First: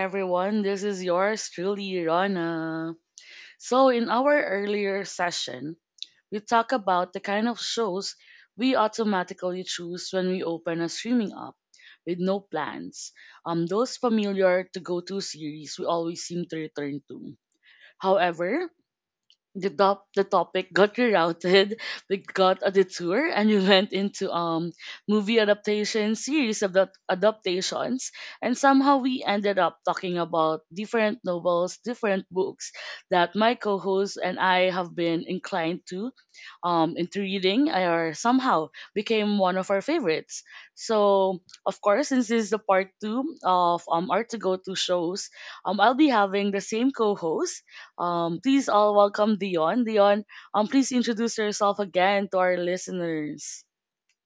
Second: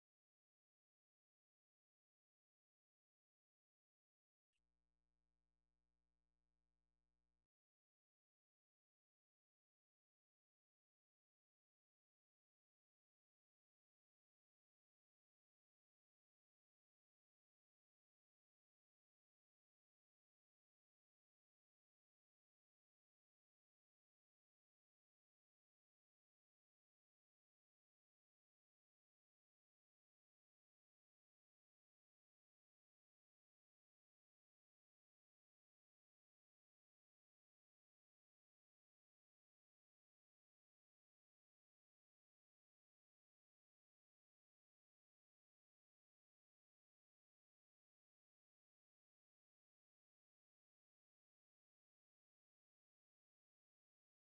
everyone. This is yours truly, Rana. So, in our earlier session, we talked about the kind of shows we automatically choose when we open a streaming app with no plans. Those familiar to go to series we always seem to return to. However, the topic got rerouted. We got a detour, and we went into movie adaptation series of the adaptations, and somehow we ended up talking about different novels, different books that my co-host and I have been inclined to, into reading, or somehow became one of our favorites. So of course, since this is the part two of our to go to shows, I'll be having the same co-host. Um, please all welcome Dion. Dion, please introduce yourself again to our listeners.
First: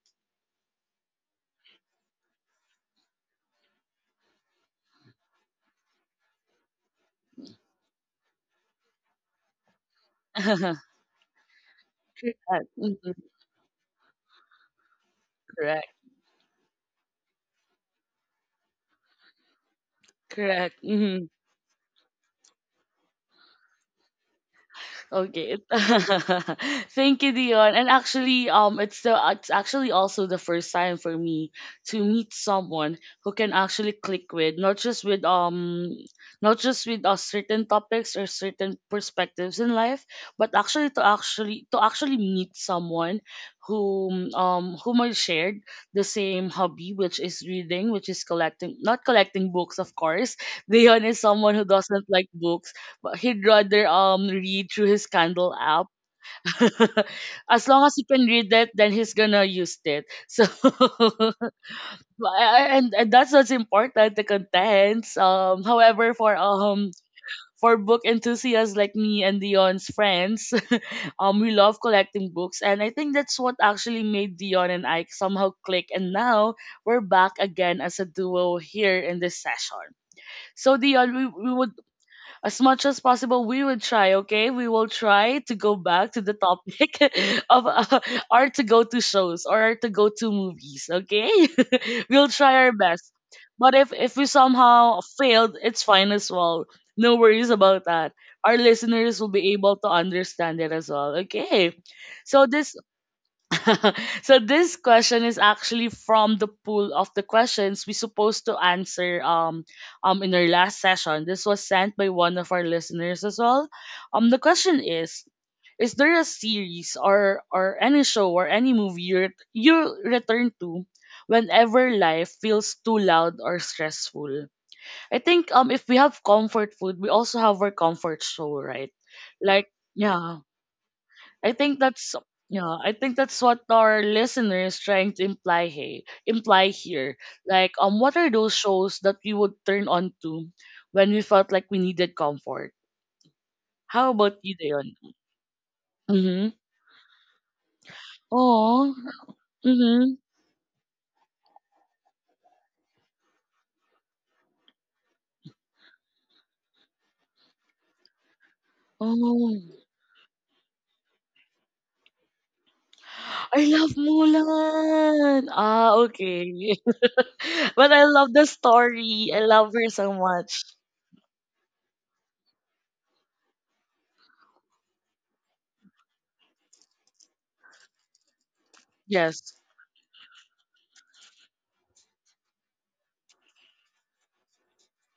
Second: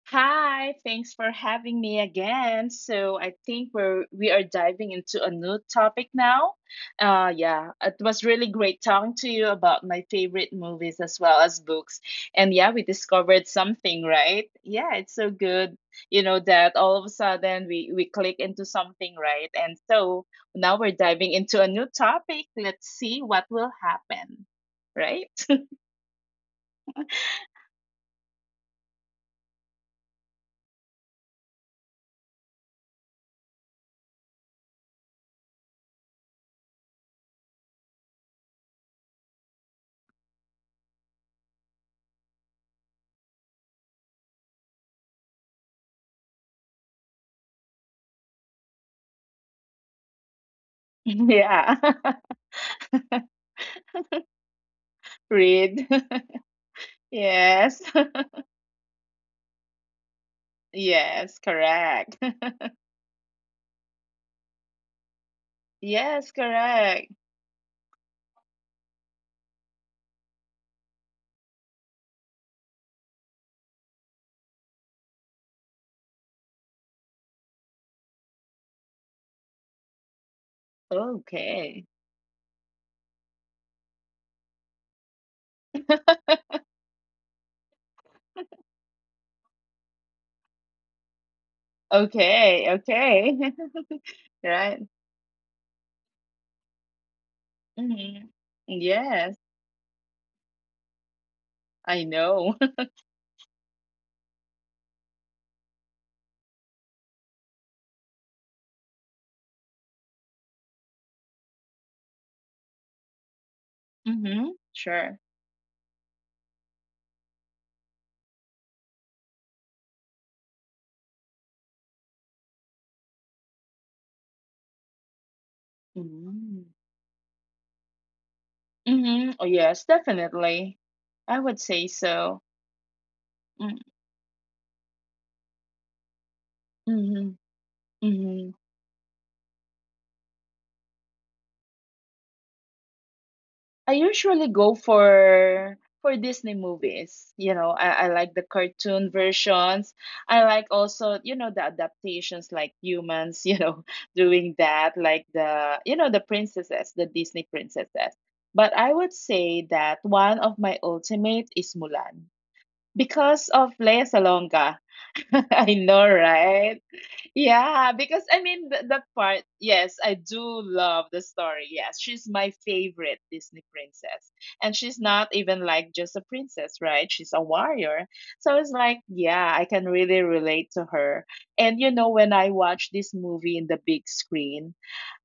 Hi, thanks for having me again. So I think we are diving into a new topic now. Yeah, it was really great talking to you about my favorite movies as well as books. And yeah, we mhm, discovered something, right? Yeah, it's so good, correct, you know, that all of a sudden we click into something, right? And so now correct. we're Mm-hmm. diving into a new topic. Let's see what will happen, right? Okay. Thank you, Dion. And actually, it's actually also the first time for me to meet someone who can actually click with, not just with certain topics or certain perspectives in life, but actually to actually meet someone whom I shared the same hobby, which is reading, which is collecting, not collecting books, of course. Dion is someone who Yeah. doesn't like books, but he'd rather read through his Kindle Read. app. As Yes. long as he can read it, then he's gonna use it. So, Yes, correct. and that's what's important, the contents. However, Yes, for um correct. for book enthusiasts like me and Dion's friends, we love collecting books, and I think that's what actually made Dion and I somehow click. And now we're back again as a duo here in this session. So Dion, we would, Okay. as much as possible we will try, okay, we will try to go back to the topic of our to go to shows, or our to go to movies, okay. We'll Okay, try our best, okay. but if we Right. somehow failed, it's fine as well, no worries about that. Mm-hmm. Our listeners will Yes, be able to understand it as well, okay. I So know. this, so this question is actually from the pool of the questions we supposed to answer in our last session. This was sent by one of our listeners as well. The Mm-hmm. question Sure. is there a series or any show or any movie you return to whenever life feels too loud or stressful? I think if we have Mm-hmm. comfort food, we also have our comfort show, right? Mm-hmm. Oh, Like, yes, yeah. definitely. I I would think say that's, so. I think that's what our listener is trying to imply here. Mm-hmm. Like, what are Mm-hmm. those shows that we would turn on to when we felt like we needed comfort? I How about usually you, go Dion? for Disney Mm-hmm. movies. I like the Oh. cartoon versions. Mm-hmm. I like also, the adaptations like humans, doing that, like the princesses, the Disney princesses. But I would say Oh. that one of my ultimate is Mulan. Because I of love Lea Salonga. Mulan. I Ah, know, right? okay. Yeah, But I because love I the mean that story. part, I love her yes, I so do much. love the story. Yes, she's my favorite Disney princess. And she's not even like just a princess, right? She's a warrior. So it's like, yeah, I Yes. can really relate to her. And when I watched this movie in the big screen,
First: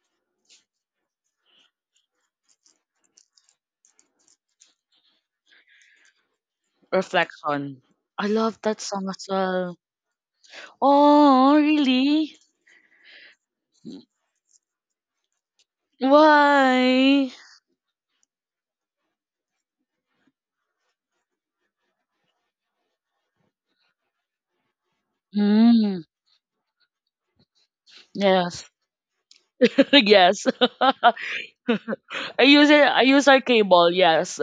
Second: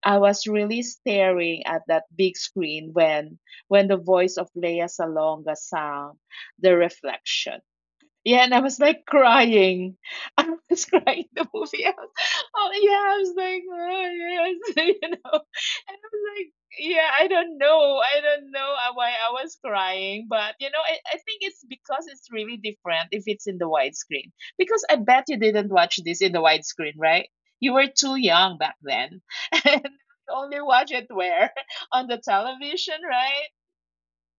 I was really staring at that big screen when the voice of Lea Salonga sang The Reflection. Reflection. I Yeah, and love I that was like song as well. crying. I was crying the Oh, movie. I was, really? oh yeah, I was like, oh yes, And I was like, yeah, I Why? don't know, I don't know why I was crying, but I think it's because it's really different if it's in the widescreen. Because I bet you didn't Mm, watch this in the widescreen, right? You were too young yes. back then, and Yes. only watch it where on the I use it television, I use our right? cable, yes.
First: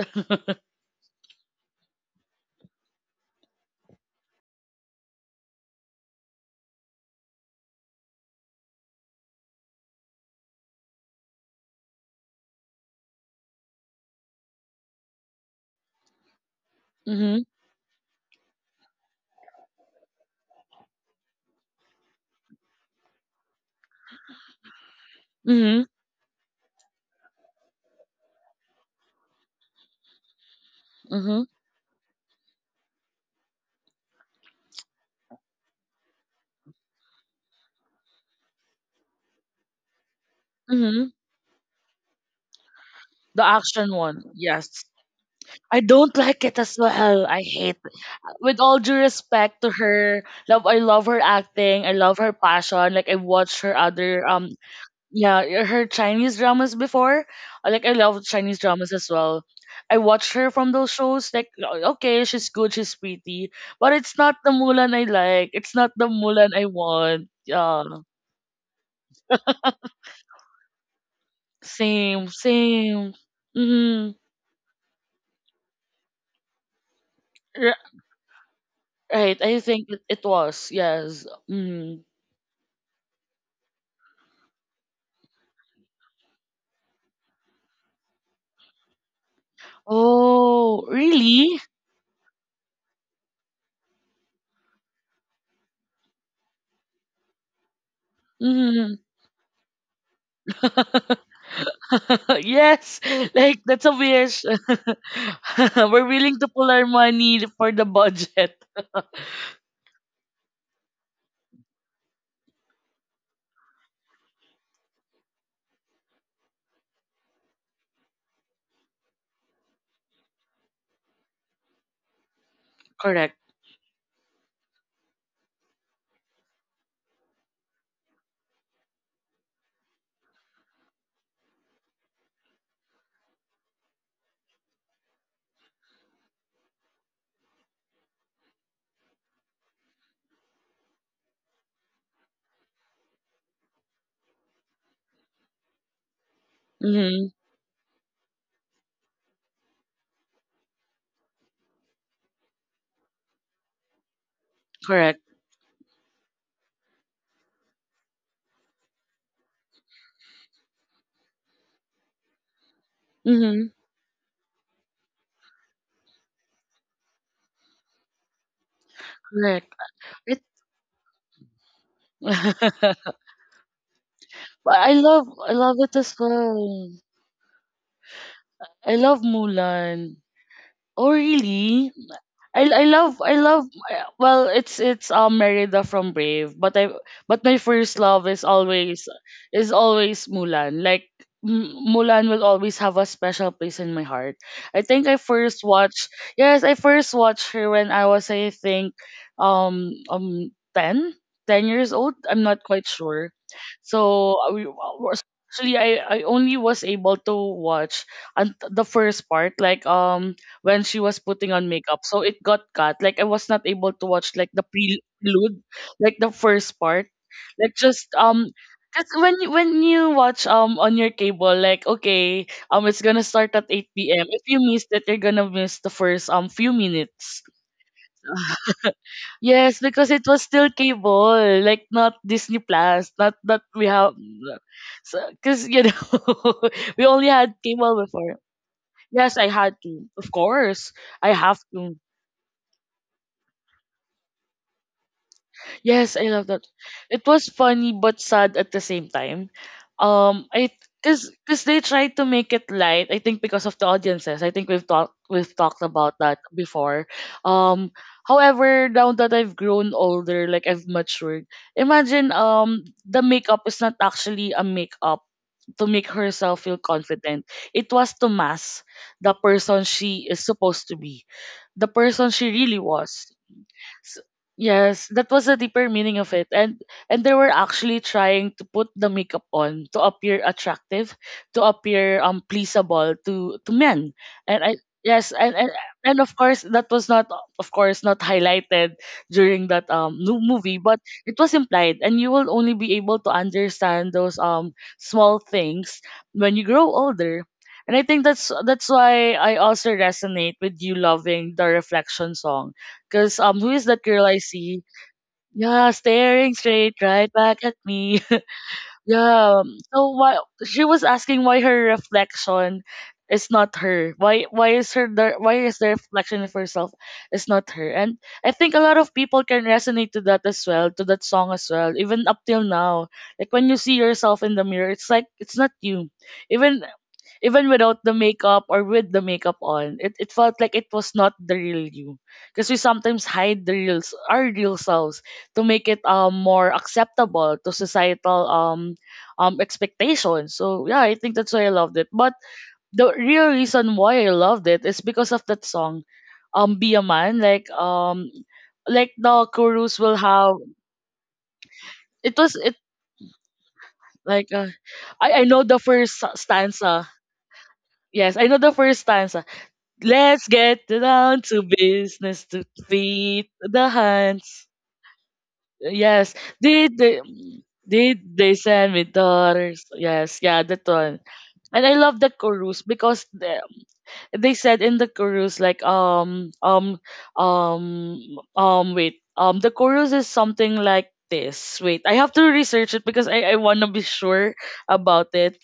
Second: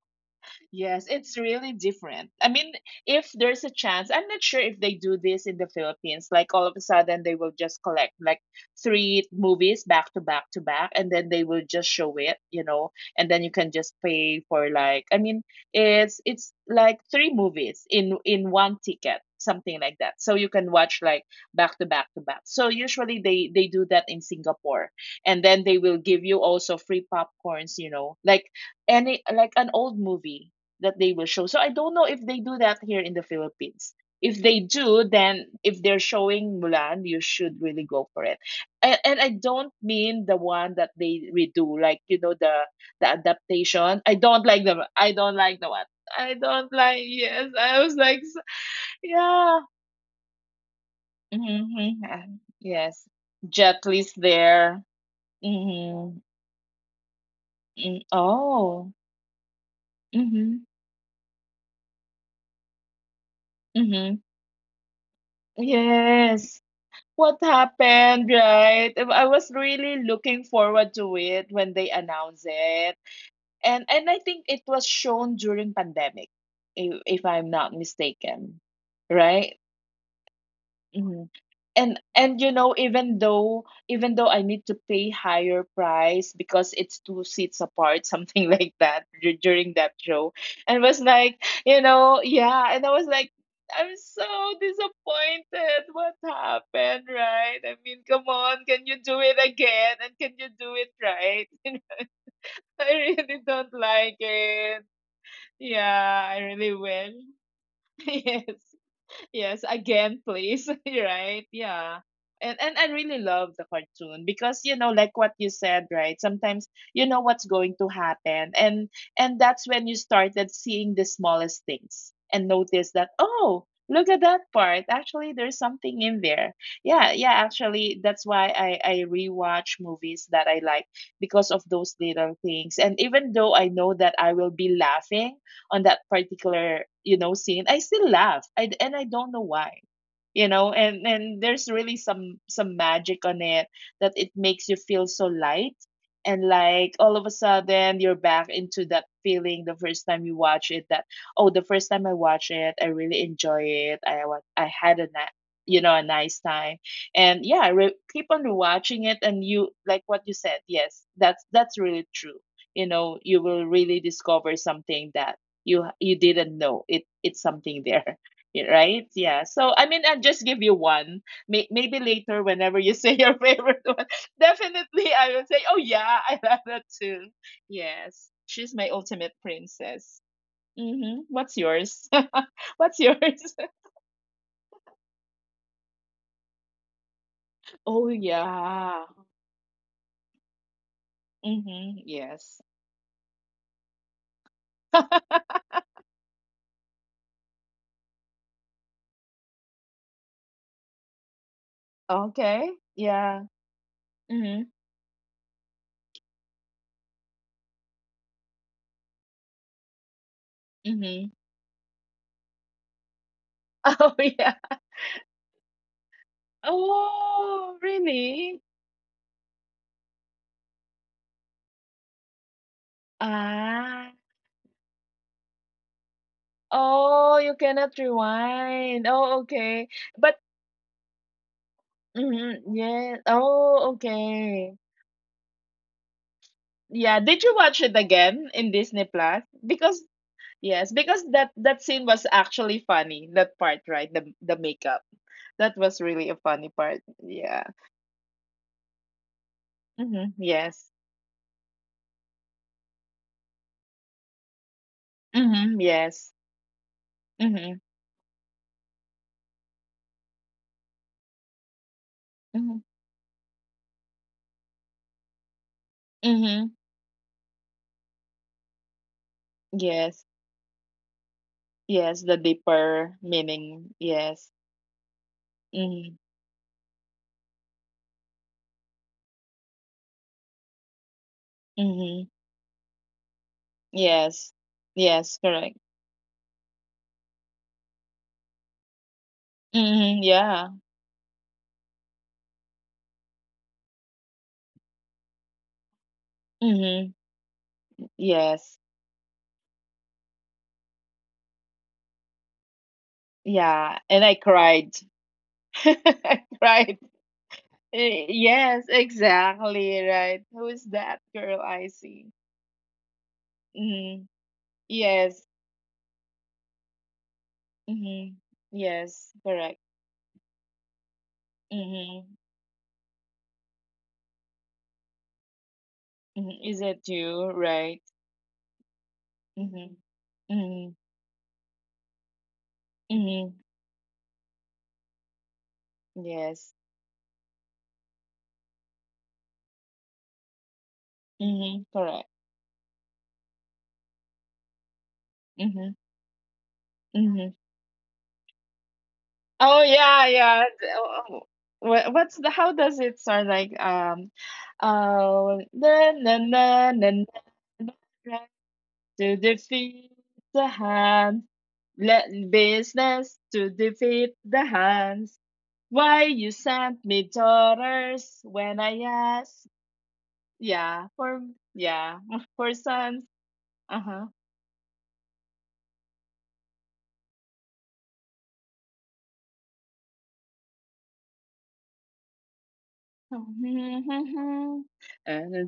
Yes, it's really different. I mean, if there's a chance, I'm not sure if they do this in the Philippines. Like all of a sudden, they will just collect like three movies back to back to back, and then they will just show it, and then you can just pay for like, I mean, it's like three Mhm. movies in one ticket, something like that. So you can watch like back to back to back. So usually they do that in Singapore, and then they Mhm. will give you also free popcorns, like any like an old movie that they will Mhm. show. So I don't know if they do that here in the Philippines. If they do, then if they're showing Mulan, you should really go for it. And I don't mean the one that Mhm. they redo, like the The action adaptation. One. Yes. I don't like the I one. don't I like it don't as like. well. I Yes, hate, I was like, with all due yeah, respect to her. Love, I love her mm-hmm. acting. I Mm-hmm, love yeah. her passion. Yes. Like, I watched her Jet Li's other there. yeah, I heard Mm-hmm. Chinese dramas before. Like, I Mm, love Chinese oh. dramas as well. I watched her Mm-hmm. from those shows. Like, okay, she's good, she's pretty, but Mm-hmm. it's not the Mulan I like. It's not the Mulan Yes. I want. What Yeah, happened, right? I was really looking forward to it when they same, announced it. same. And Mm-hmm. I think it was shown during pandemic, if I'm not mistaken, Right, right? I think it was Mm-hmm. yes. and Mm. and you know even though even though I need to pay higher price because it's two seats apart, something like that during that show, and Oh, was like, really? Yeah. And I was like, I'm so disappointed. What happened, right? I mean, come on, can you Mm. do it again, and can you do it right? I Yes, really like don't that's a like wish. it. We're Yeah, I willing to pull really our will. money for the Yes. budget. Yes, again, please. Right? Yeah. And I really love the cartoon, because like what you said, right? Sometimes you know what's going to happen, and that's when you started seeing the smallest things and notice that, Correct. oh, look at that part, actually there's something in there. Yeah, yeah, actually that's why I rewatch movies that I like, because of those little things. And even though I know that I will be laughing on that particular scene, I still laugh, and I don't know why. And there's really some magic on it, that it makes you feel so light, and like all of a Mhm. sudden you're back into that feeling the first time you watch it. That, oh, the first time I watch it, I really enjoy it. I I had a Correct. a nice time. And yeah, keep on watching it. And you, like what you said, yes, that's really true. You know, you will Mhm. really discover something that you didn't know it, it's something there. Yeah, right. Yeah, so Correct. I mean, I'll just It, give you one. Maybe later, whenever you say your favorite one, but I definitely I love, will I say, oh love it yeah, as I love that well. too. Yes, she's my I love ultimate princess. Mulan. Oh Mm-hmm. What's really? yours? I, I What's love I yours? love well, it's Merida from Brave, but my first Oh love is yeah. always is always Mulan. Like, Mm-hmm. Mulan will Yes. always have a special place in my heart. I think I first watched, yes, I first watched her when I was, I think, 10 10 years old, I'm not Okay, quite sure. yeah. So, Mm-hmm. Actually I only was able to watch, and the first part, like when she was Mm-hmm. putting on makeup. So it got cut. Like, I was not able to Oh watch yeah. like the prelude, like the first part. Like, Oh, just really? cause when you watch on your cable, like okay, it's gonna start at Ah. eight PM. If you missed it, you're gonna miss the first few Oh, minutes. you cannot rewind. Oh, Yes, okay. because it But was still cable, like, not mhm, Disney Plus, yeah. not that we Oh, have, okay. so because we Yeah. only Did you had watch it cable before. again in Disney Yes, Plus? I had Because to. Of yes, course, because I that have that to. scene was actually funny. That part, right? The makeup. That was Yes, really I a love that. funny part. It was Yeah. funny but sad at the same time. Mm-hmm. I Yes. cause, cause they tried to make it light. I think because of the audiences. I think we've Mm-hmm. talked about Yes. that before. Mm-hmm. Um, However, now that I've grown older, like I've matured, imagine Mm-hmm. The makeup is not actually a makeup to make herself Mm-hmm. feel confident. It was to mask the person Yes. she is supposed to be, the Yes. person The she really deeper was. meaning. S Yes. Yes, that was the deeper Mm-hmm. meaning of it. And they were actually trying to put the makeup on to appear attractive, to appear Mm-hmm. Pleasable to men. Yes. And I Yes, Yes. and and, Correct. and of course that was not, of course not, highlighted during that Mm-hmm. new Yeah. movie, but it was implied and you will only be able to understand those small things when you grow Mhm. older. And I think that's Yes. that's why I also resonate with you loving the reflection song because, who is Yeah. that And girl I I see? cried. Yeah, I staring straight cried. right back at me. Eh, yes, Yeah. um, exactly. So why Right. Who is she was that asking girl why I her see? reflection is not her. Mm-hmm. Why, Yes. why is the reflection of herself is not her? And Mm-hmm. I think a lot of Yes. people can Correct. resonate to that as well, to that song as well, even Mm-hmm. up till now. Like, when you see yourself in the mirror, it's like it's not you. Mm-hmm. Is Even, it you? even Right. without the makeup or with the makeup Mm-hmm. on, it felt like it Mm-hmm. was not the real you. Because we sometimes Mm-hmm. hide the real our real selves to make it Yes. more acceptable to societal expectations. So yeah, I think that's why I Mm-hmm. loved it. Correct. But the real reason why I loved it is because of that Mm-hmm. song, "Be a Man." Mm-hmm. Like, like the Oh chorus will yeah, have, yeah. What's it the, was how it does it start, like like I oh know the na first na na na na stanza. na, na, Yes, I know the first to stanza. defeat Let's the get hand, down to let business to business feed to the defeat the hands. hands, why Yes. you Did sent they me did daughters they when send I me asked, daughters? Yes, yeah, that yeah one. for And I yeah, love the for chorus sons. because the, Uh-huh. they said in the chorus like, um wait, the chorus is something like this. Wait, I have to research it because I want to be sure about it.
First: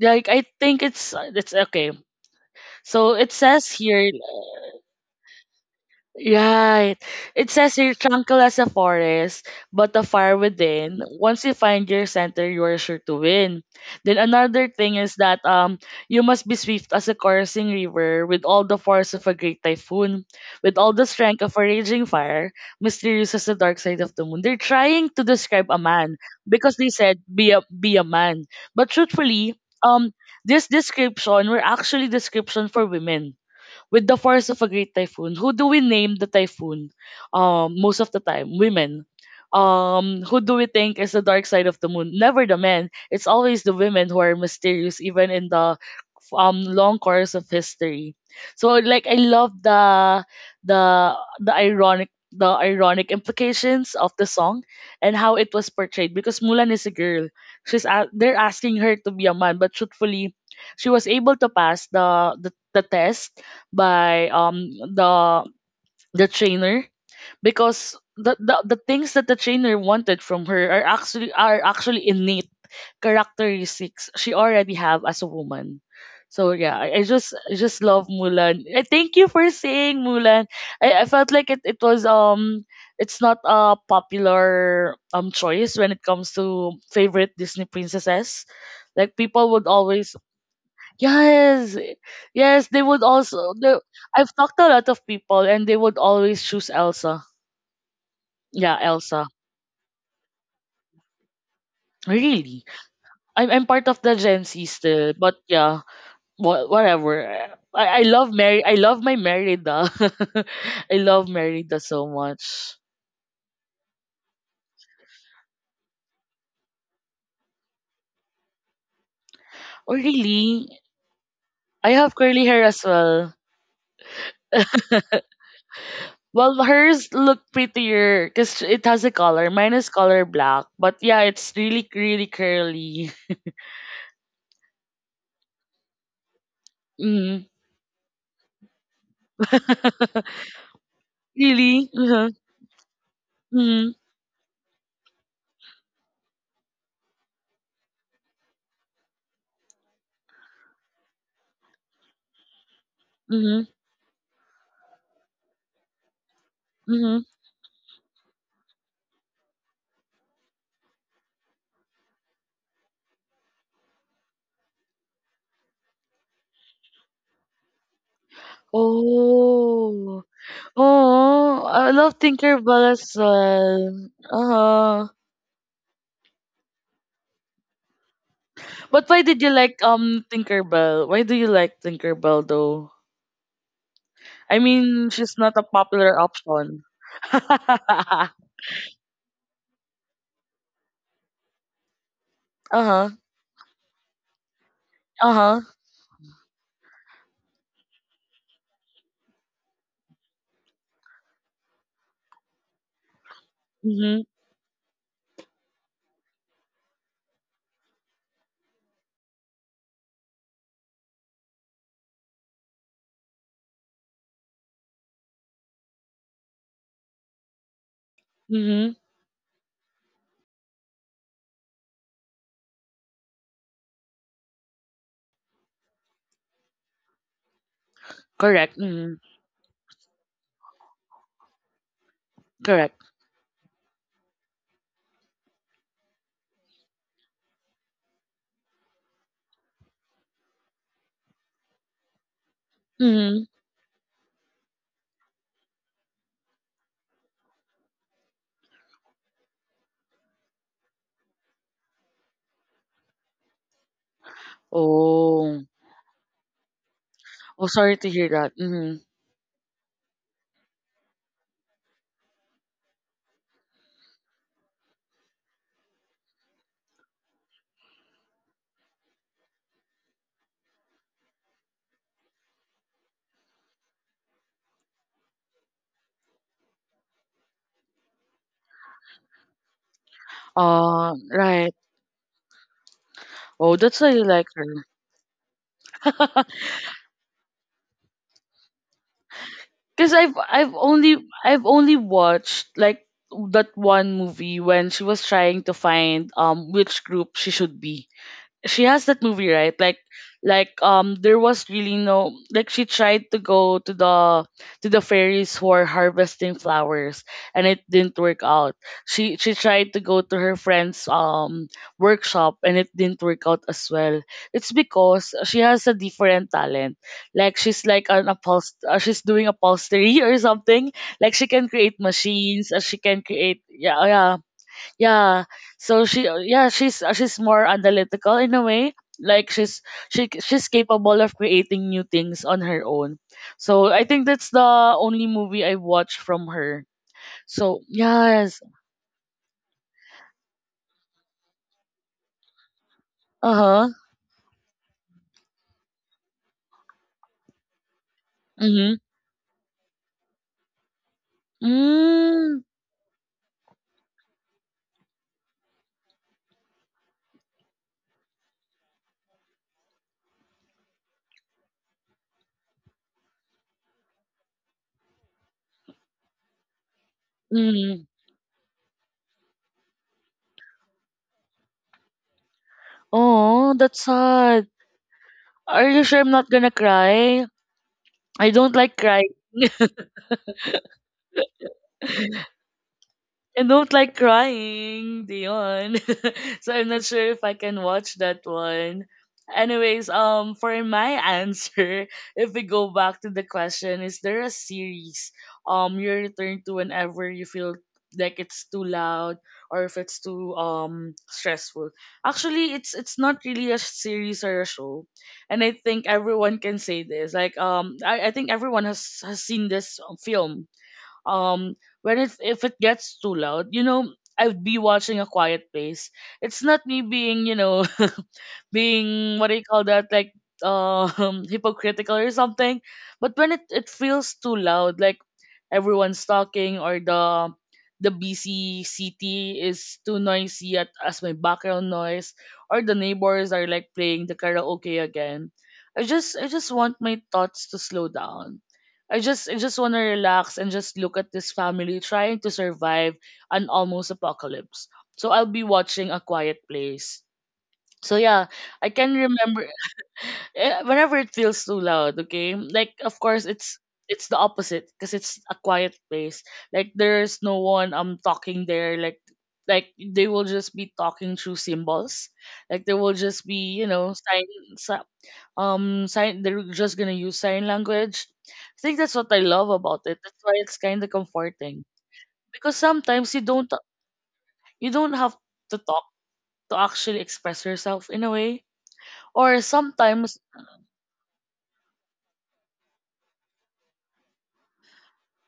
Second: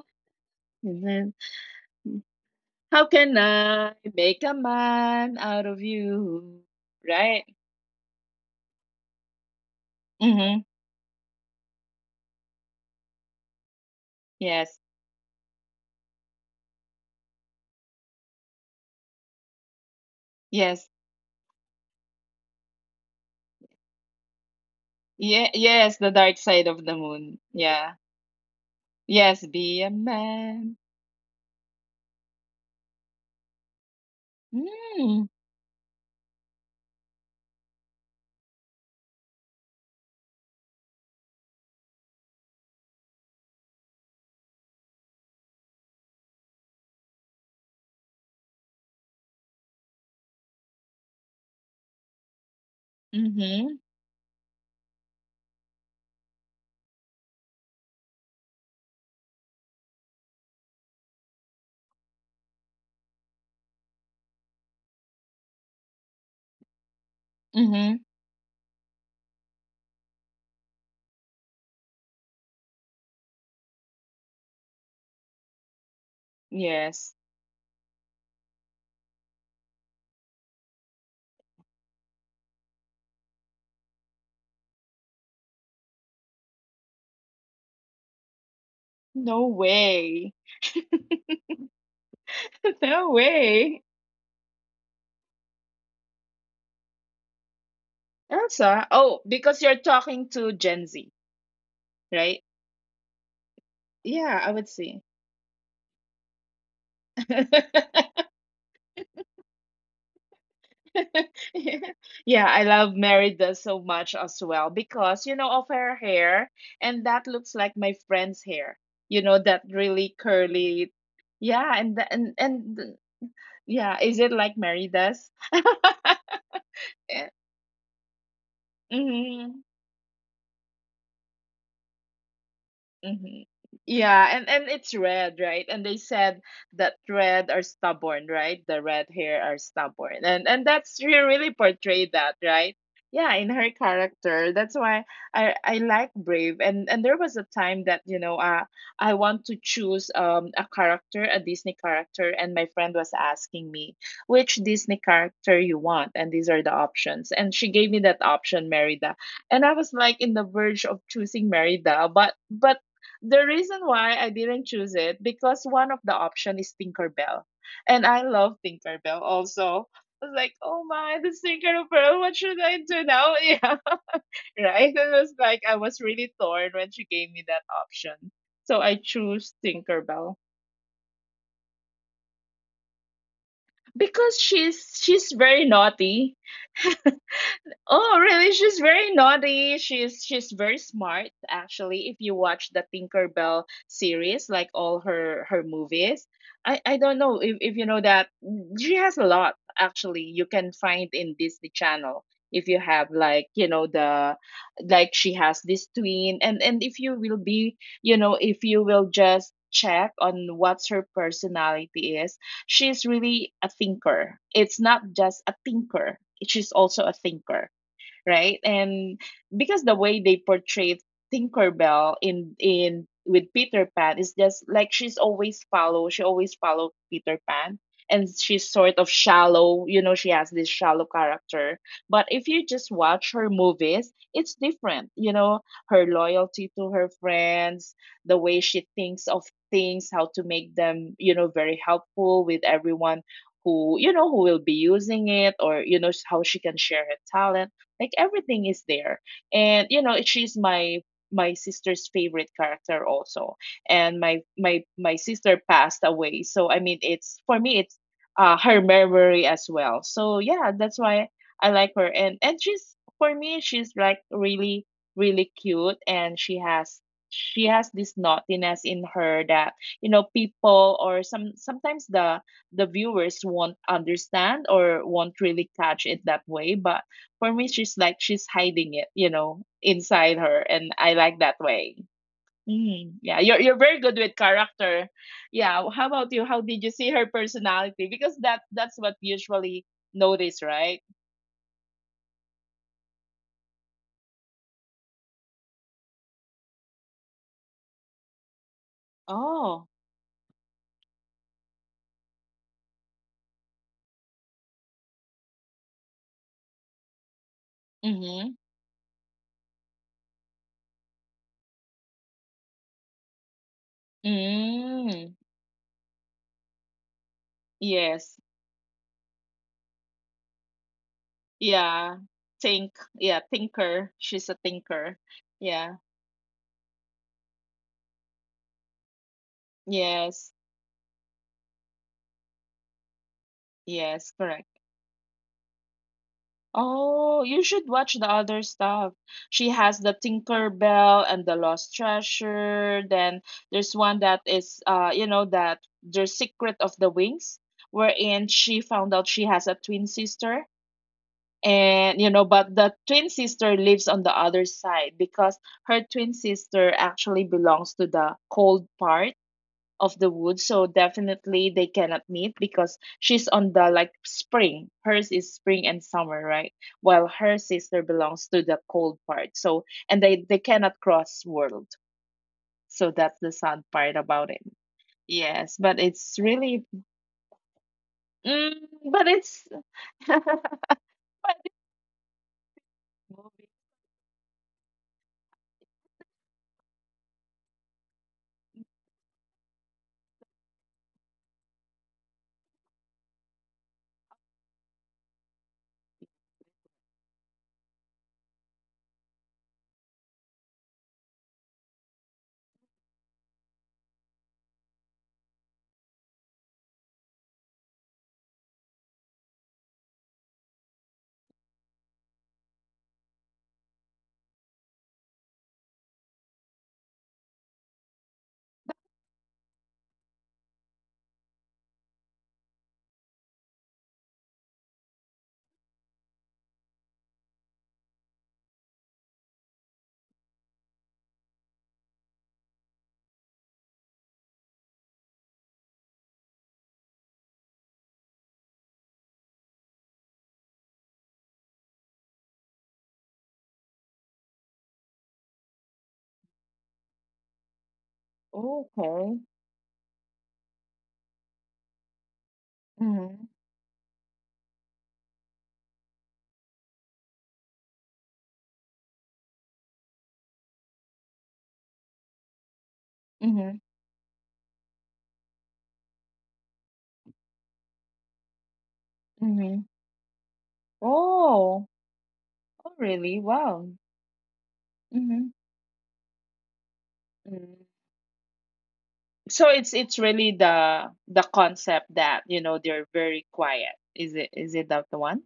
Like, I think it's okay. How So it can says I here. make a man out of you? Right. Right? It says here, tranquil as a forest, but a fire Mm-hmm. within. Once you find your center, you are sure to win. Then another Yes. thing is that you must be swift as a coursing river with all the force of a great typhoon, with Yes. all the strength of a raging fire, mysterious as the dark side of the moon. They're trying to Yeah, describe a yes, the man dark side because of they the said, moon. Yeah. be a man. But Yes, truthfully, be a this man. description were actually description for women, with the force of a great Mm. typhoon. Who do we name the typhoon? Most of the time, women. Who do we think is the dark side of the moon? Never the men. It's always the women who are mysterious, even in the long course of history. So like, I love the the ironic Mm-hmm. implications of the song and how it was portrayed, because Mulan is a girl. They're asking her to be a man, but truthfully, she was able to pass the test by the trainer, because Mm-hmm. The things that the trainer wanted from her are actually innate characteristics she already have as a woman. So yeah, Yes. I just love Mulan. I thank you for saying Mulan. I felt like it was it's not a popular choice when it comes to favorite Disney princesses. Like, No people would always, way. yes, yes, they would No also they, way. I've talked to a lot of people and they would always choose Elsa. Yeah, Elsa. Oh, Elsa. because you're talking to Gen Z, right? Really. I'm part of the Yeah, Gen I Z would say. still, but yeah. Whatever. I love Mary. I love my Merida. I love Merida so Yeah, I much. love Mary so much as well because, you know, of her hair, and that looks like my friend's hair. You know, that Oh really really? curly. Yeah, I and the, have and curly hair and as the- well. yeah, is it like Mary does? Well, hers look prettier because it has a color. Mhm. Mine is color black, but yeah, it's really really curly. Mhm. Yeah, and it's red, right? And they said that Mm. red are stubborn, right? The red hair are stubborn, and that's, she really Really? portrayed Uh-huh. that, right? Yeah, in her Mhm. character. That's why I like Brave, and there was a time that you know I want to choose a character, a Disney character, and my friend was Mhm. asking me which Disney character you want, and these are the Mhm. options, and she gave me that option, Merida, and I was like in the verge of choosing Merida, but the reason why I didn't choose it, because one of the option is Tinkerbell. And I love Tinkerbell also. Oh. I was like, oh my, this Oh. I love Tinkerbell, what should I Tinkerbell do as now? Yeah. well. Uh Right? huh. It was like I was really torn when she gave me that option. So I But why did you choose like Tinkerbell. Tinkerbell? Why do you like Tinkerbell though? Because I she's mean, she's she's not a very popular naughty. option. uh Oh, really? She's very naughty. She's very smart actually. If you watch the huh. Tinkerbell series, like all Uh her huh. movies, I don't know if you know that she has a lot actually. You can find in Disney Channel if you have like you know Mhm. the like she has this twin. And if you will be, you know, if you will just check on what's her personality is, she's really a thinker. It's not just a thinker, she's also a thinker, right? Mhm. And because the way they portrayed Tinkerbell in with Peter Pan, is just like she always follow Peter Pan, and she's Correct. sort of Mhm. shallow, you know, she has this shallow character. But if you just Correct. watch her movies, it's different, you know, her loyalty to her friends, the way she thinks of things, how to make them, you know, very helpful with everyone Mhm. who, you know, who will be using it, or you know how she can share her talent, like everything is there. And you know, she's my sister's favorite character also. And my sister Oh. passed away. So I mean, it's, for Oh, me it's sorry to hear that. her Mhm. memory as well. So yeah, that's why I like her. And she's for me she's like really cute and she has this naughtiness in her that you know people or sometimes the viewers won't understand or won't really catch it that way, but for me she's like she's hiding it, inside her, and I like that Right. way. Mm, yeah, Oh, you're that's why very you good like with her. character. Yeah, how about you? How did you see her personality? Because that's what we usually Cause I've I've notice, only right? I've only watched like that one movie when she was trying to find which group she should be. She has that movie, right? Like Oh. like there was really no, like, she tried to go to the fairies who are harvesting flowers, and it didn't work Mhm. out. She tried to go to her friend's workshop, and it didn't work out as well. It's because Mm. she has a different talent. Like she's like an Yes. She's doing upholstery or something. Like she can create Yeah. machines, she Think. can Yeah, create, yeah, thinker. yeah, She's a thinker. yeah. Yeah. So she, yeah, she's she's more analytical in a way. Like she Yes. she's capable of creating new things on her own, so I think Yes, that's the correct. only movie I watched from her. Oh, you So should watch the yes. other stuff. She has the Tinker Bell and the Lost Treasure. Then Uh-huh. there's one that is you know, that the Secret of the Wings, wherein she Mm-hmm. found out she has a twin sister. And you know, Mm. but the twin sister lives on the other side, because her twin sister actually belongs to the cold part of the woods, so definitely they cannot meet because she's on the like spring, hers is spring and summer, right? While her sister Mm. belongs to the cold part. So and they cannot cross world, so that's the Oh, sad that's part about it. sad. Yes, Are but you sure I'm it's not gonna really cry? I mm, don't like but crying. it's okay. I don't like crying, Dion. So I'm not sure if I can watch that one. Anyways, for my answer, if we go back to the question, is there a series you return to whenever you feel like it's too loud or if it's too stressful? Actually, it's not really a series or a show, and I think everyone can say this. Like I think everyone has seen this film um when it's, if it gets too loud, you know, I'd be watching A Quiet Place. It's not me being, you know, being, what do you call that, like, hypocritical or something. But when it feels too loud, like everyone's talking, or the busy city is too noisy as my background noise, or the neighbors are like playing the karaoke again, I just want my thoughts to slow down. I just want to relax and just look at this family trying to survive an almost apocalypse. So I'll be watching A Quiet Place. So yeah, I can remember, whenever it feels too loud, okay? Like, of course, Mm-hmm. it's the opposite because it's a quiet place. Like there's no one talking there, like they will just be talking through symbols. Like they will just be, Mm-hmm. you know, si- sign, they're just gonna use sign language. I think that's what I love Mm-hmm. about it. That's why it's kind of comforting, Oh. because Oh sometimes you really, don't, wow. you don't have Mm-hmm. to talk to actually express Mm-hmm. yourself in a way. Or So it's sometimes, really the concept that, you know, they're very quiet, is it, is it that the one,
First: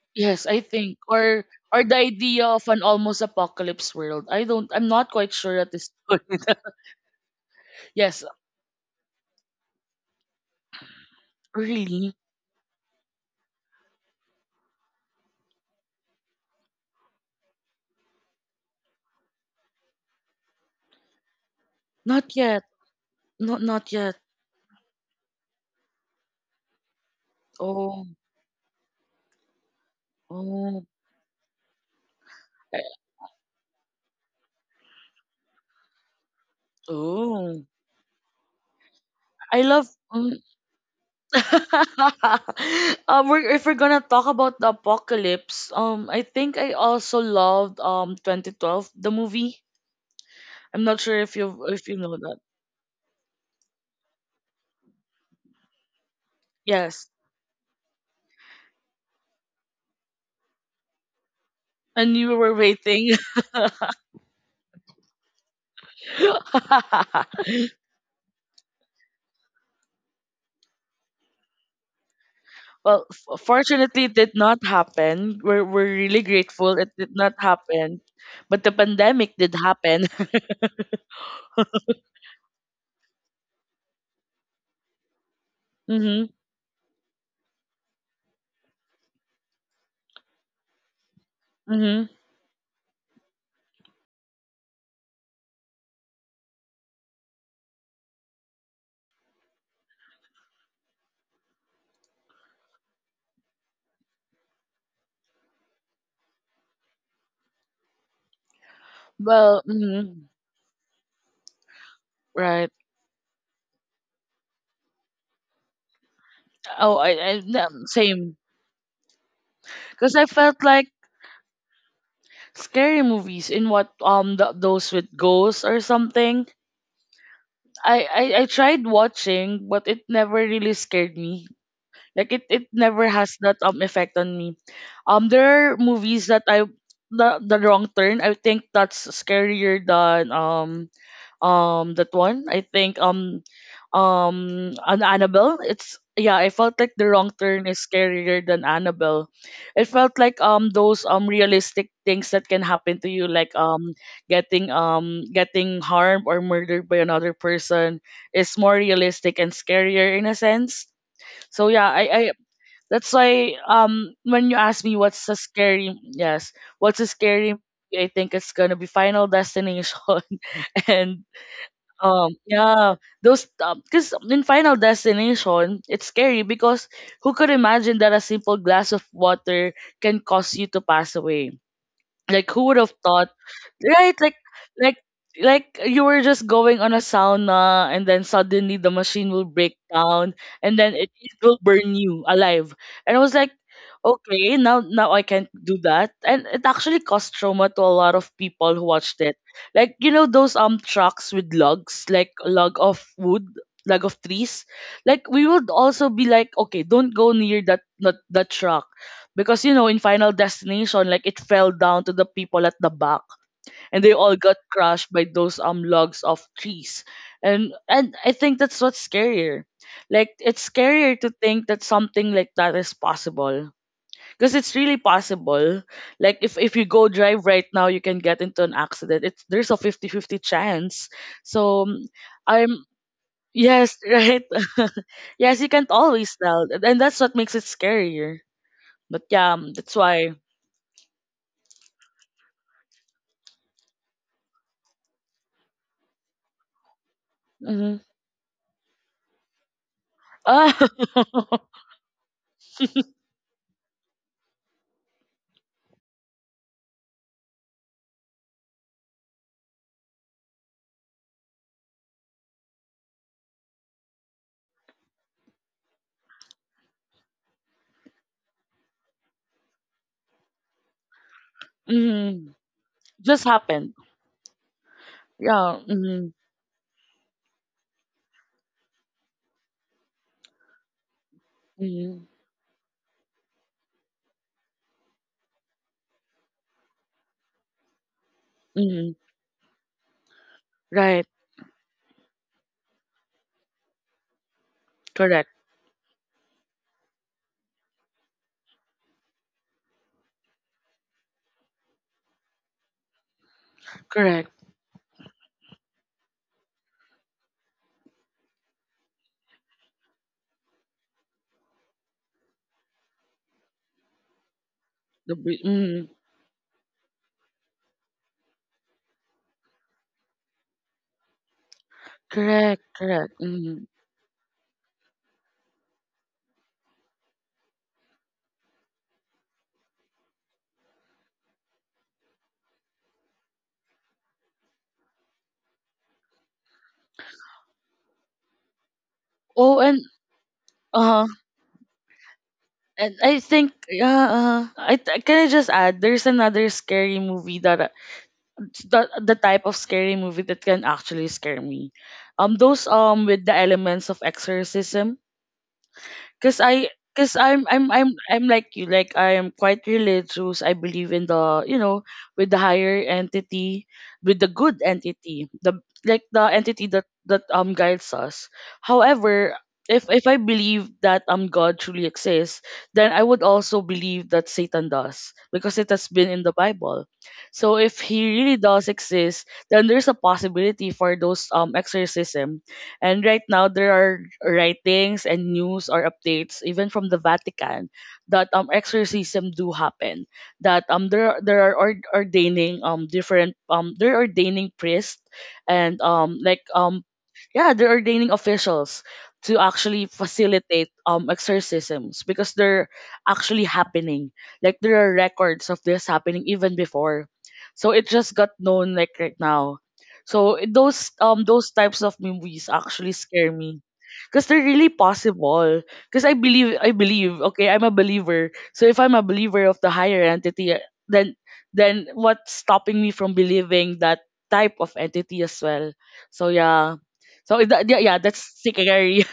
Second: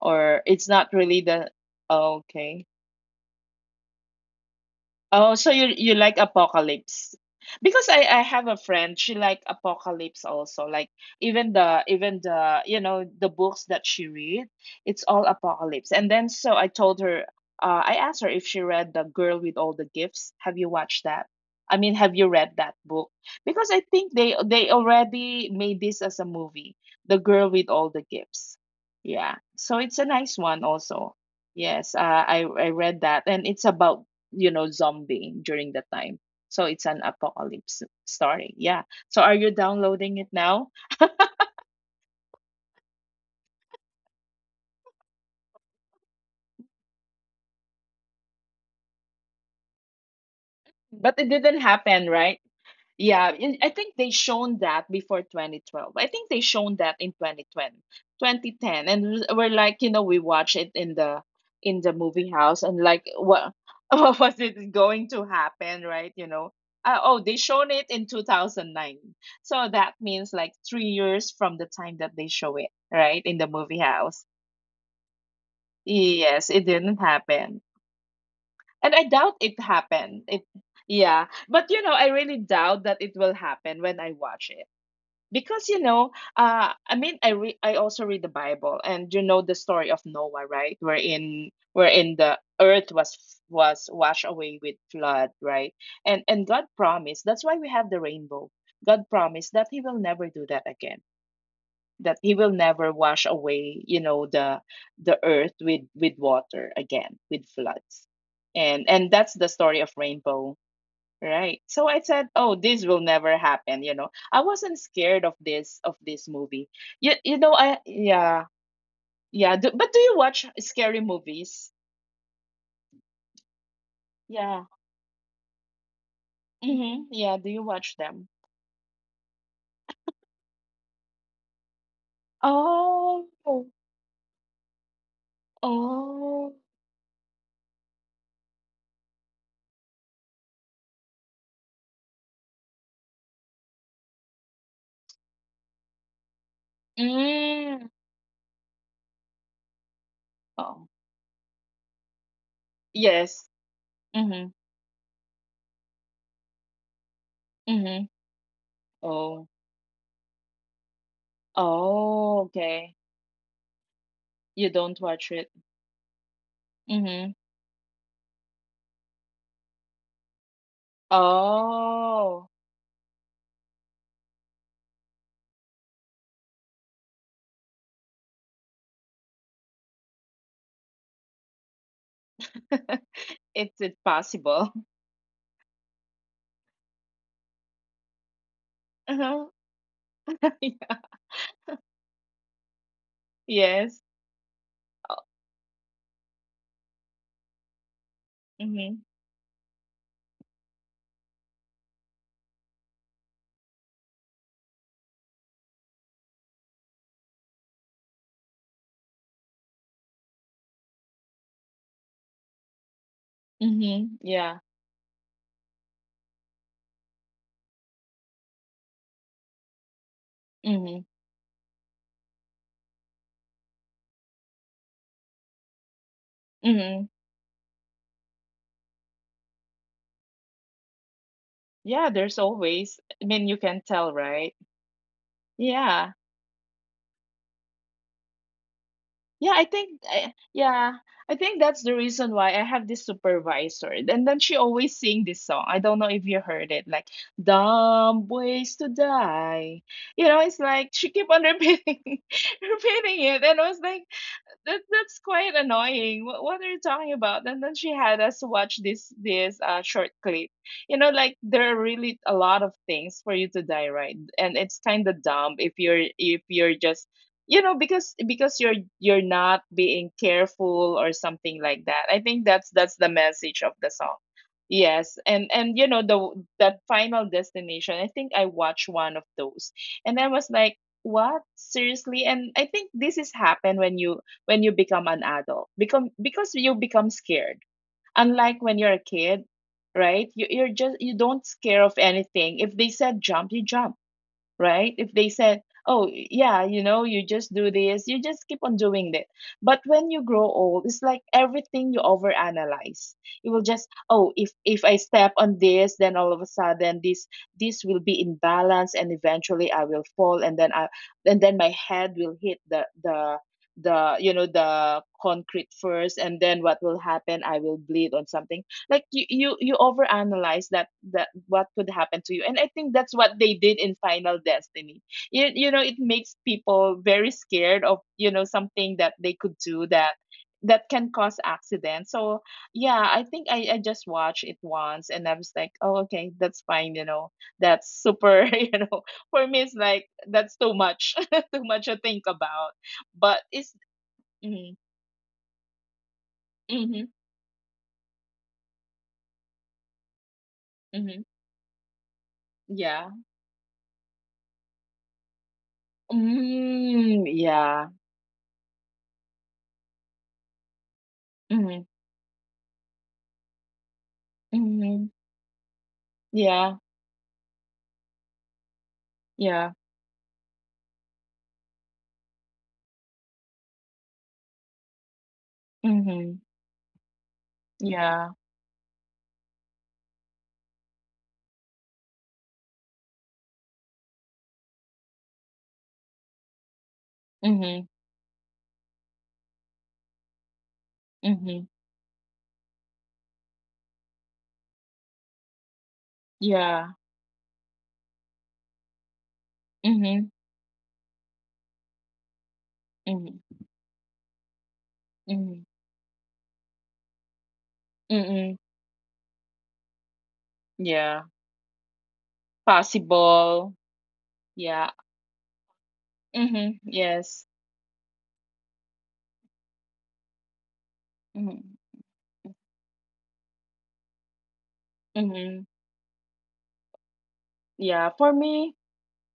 or yes, I it's not think, really the or the Oh, idea okay. of an almost apocalypse world, I don't, I'm not quite Oh, so sure you at this you like point. apocalypse. Because I Yes. have a friend, she like apocalypse also. Like even the, Really. even the, you know, the books that she read, it's all apocalypse. And then so I told her, I asked her if she read The Girl with All the Gifts. Have you watched that? I mean, have you Not read yet. that book? not Because I not think yet. they already made this as a movie, The Girl with All the Oh. Gifts. Yeah. So it's a nice one Oh. also. Yes, I I- read that, and it's about, you know, zombieing during that time. So it's an oh, apocalypse story. Yeah. So are you I love downloading it now? If we're gonna talk about the apocalypse, I think I also loved 2012, the movie. I'm not sure But it if didn't you happen, know that. right? Yeah, and I think they shown that before 2012. I think they shown that Yes, in 2020, 2010, and we're like, you know, we watch it in the and movie you were house, and like, waiting. what what was it going to happen, right? You know, oh, they shown it in 2009, so that means like 3 years from the time that they show it, Well, right, in the movie fortunately, it house. did not happen. We're really Yes, it grateful it didn't did not happen. happen, but the And I pandemic doubt did it happen. happened. It yeah, but you know, I really doubt that it will happen when I watch it. Because you know, Mhm. I mean I also read the Bible and you know the story of Noah, right? Wherein Mhm. wherein the earth was washed away with flood, right? And God promised, that's why we have the rainbow. God promised that he will never do that again, that he will never wash away, you know, the earth with water again, with floods. And that's the Well. story of Mhm. rainbow, right? So I said, oh, Right. this will never happen, you know. I wasn't scared of this, of this movie. Oh, I, You I know, no, I same. yeah. Yeah do, but do you Because I watch felt like, scary movies? scary movies in what, Yeah. those with ghosts or something. Mm-hmm. Yeah, do you watch I, them? I I tried watching, but it never really scared me. Like it never Oh. has that effect on me. There are movies that Oh. I, the wrong turn. I think that's scarier than that one. I think an Annabelle. It's Yeah, I felt like the wrong turn is Mm. scarier than Annabelle. It felt like Oh. those realistic things that can happen to you, Yes. like Mm-hmm. Getting harmed or murdered by another person Mm-hmm. is more realistic Oh. and scarier in a sense. So yeah, I Oh, okay. that's why, when you You ask me don't what's watch a it. scary, yes, what's a Mhm. scary movie, I think it's gonna be Final Destination. And Oh. yeah, those, because in Final Destination, it's scary because who could imagine that a simple glass of water can cause you to pass away? Like, who would have thought, it's right? Like, possible. like like you were just going on a sauna, and then suddenly the machine Uh-huh. will break down, and then Yeah. It will burn you alive. And I was like, Yes. okay, now Oh, I can't do that. And it actually caused trauma to a lot of people who mhm. watched it. Like, you know, those trucks with logs, like log of wood, log of trees. Like we would also be like, okay, don't go near that truck, because you know, in Final Destination, like it fell down to the people at the back, and they Mhm. all got Yeah. crushed by those logs of trees. And I think that's what's scarier. Like, it's Mhm. scarier to think that something like that is possible. Because it's really possible. Like, if you Mhm. go drive right now, you can get into an accident. It's, there's a 50 50 chance. So Yeah, there's I'm always, I mean, you can yes, tell, right. right? Yes, you can't Yeah. always tell. And that's what makes it scarier. But Yeah, yeah, I think that's I, why. yeah, I think that's the reason why I have this supervisor. And then she always sing this song. I don't know if you heard it, like Mm-hmm. "Dumb Ways to Die." You know, it's Ah, like she keep on repeating, repeating it, and I was like, that's quite annoying. What are you talking about? And then she had us watch this, this short clip. You know, like there are really a lot of things for you to die, right? And it's kind of dumb if you're, if you're just, you know, because you're not being careful or something like that. I think mhm. That's the Just message of happened. the song. Yes, Yeah. and you know Mm-hmm. the that final destination. I think I watched one of those, and I was like, "What Mm-hmm. seriously?" And I think this is happen when you, when you become an adult, become because you become scared, unlike when you're a Mm-hmm. kid, right? You, you're just, you Right. don't scare of anything. If they said jump, you jump, right? If they Correct. said, oh, yeah, you know, you just do this, you just keep on doing it. But when you grow old, it's like everything you overanalyze. You will just, oh, Correct. if I step on this, then all of a sudden this, this will be in balance and eventually I will fall, and then I, and then my head will hit the you know the concrete Mm, first, and then what will happen, I will bleed on something. Like you overanalyze that, that what could happen to you, and I correct. think that's Correct. what they did Mm-hmm. in final destiny. You know, it makes people very scared of, you know, something that they could do, that that can cause accidents. So yeah, I think I just watched it once, and I was like, oh, okay, that's fine, you know, that's super, you know, for me it's Oh, like that's too much, uh, too much to think about. and But I think it's yeah. Mm-hmm, Can I just add? There's another mm-hmm, scary movie that, it's the type of scary movie that can mm-hmm, actually scare me. Those yeah, with the elements of exorcism. Cause I, mm, cause I'm, yeah, I'm, I'm, I'm like you. Like, I am quite religious. I believe in the, you mm-hmm. know, with the higher entity, with the good Mhm. entity, the like the Yeah, entity that that guides us. However, yeah. if I believe that God truly exists, then I would also believe that Satan does because it has been Mhm. in the Bible. So if he Yeah. really does exist, then there's a possibility for those exorcism. And right now, there are writings and news or updates, even from the Mhm. Vatican, that exorcism do happen. That there are- Mhm. Ordaining different they're ordaining priests and like Yeah. Yeah, they're ordaining officials to actually Mhm. facilitate exorcisms, because they're Mhm. actually happening. Like, there are Mhm. records of this happening even before. So it just got Mm-mm. known like right now. So it- Yeah. Those types of movies actually scare Possible. me. Because they're really Yeah. possible. Because I believe, Mhm. Yes. okay, I'm a believer. So if I'm a believer of the higher entity, then Mhm. then what's stopping me from believing that type of entity as Mhm. well? So yeah. So it- yeah, Yeah. yeah, For that's me, scary.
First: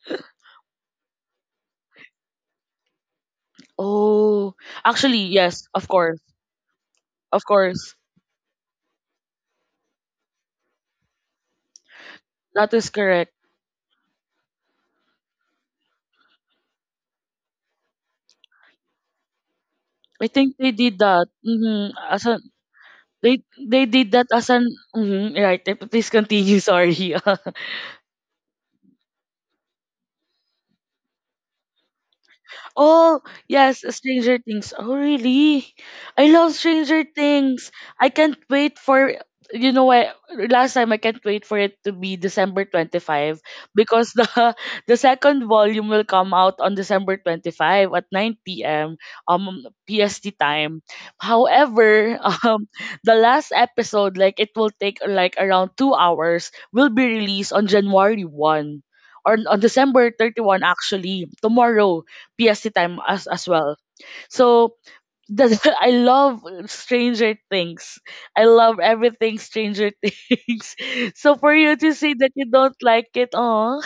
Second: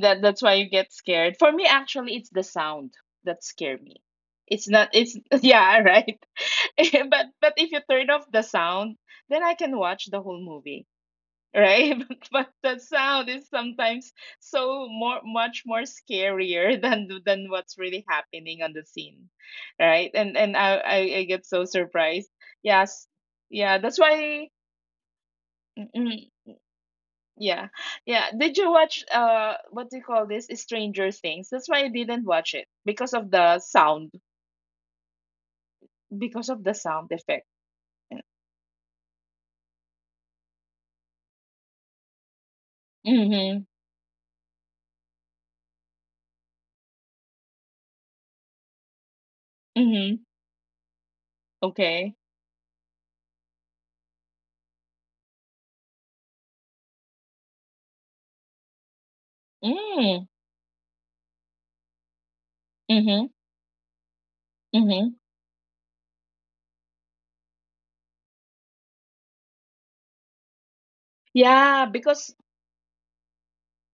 that that's why you get scared. For me, actually, it's the sound that scare me. Oh, It's not. It's actually, yes, yeah. of Right. course. Of but if you course. turn off the sound, then I can watch the whole movie. Right? But That the is sound correct. is sometimes so more much more scarier than what's really happening on the scene, right? I And think they did I that. get so surprised. Mm-hmm. Yes, yeah, They that's did that why. as an, mhm, right. Please Mhm. continue. Sorry. Yeah, yeah. Did you watch what do you call this? Stranger Things. That's why I didn't watch it, because Oh, of the yes, sound, Stranger Things. Oh, really? I because love of the Stranger sound effect. Things. I can't wait for, you know what, last time I can't wait for it to be December 25, Mm-hmm. because the the second volume will come out on December 25 at 9 p.m. Mm-hmm. PST time. Okay. However, the last episode, like it will take like around 2 hours, will be released on January 1, or on December Mm. 31 actually, tomorrow, PST time Mm-hmm. As well. So Mm-hmm. that's I love Stranger Things. I love everything Stranger Things. So for you Yeah, to say that you don't like it, oh,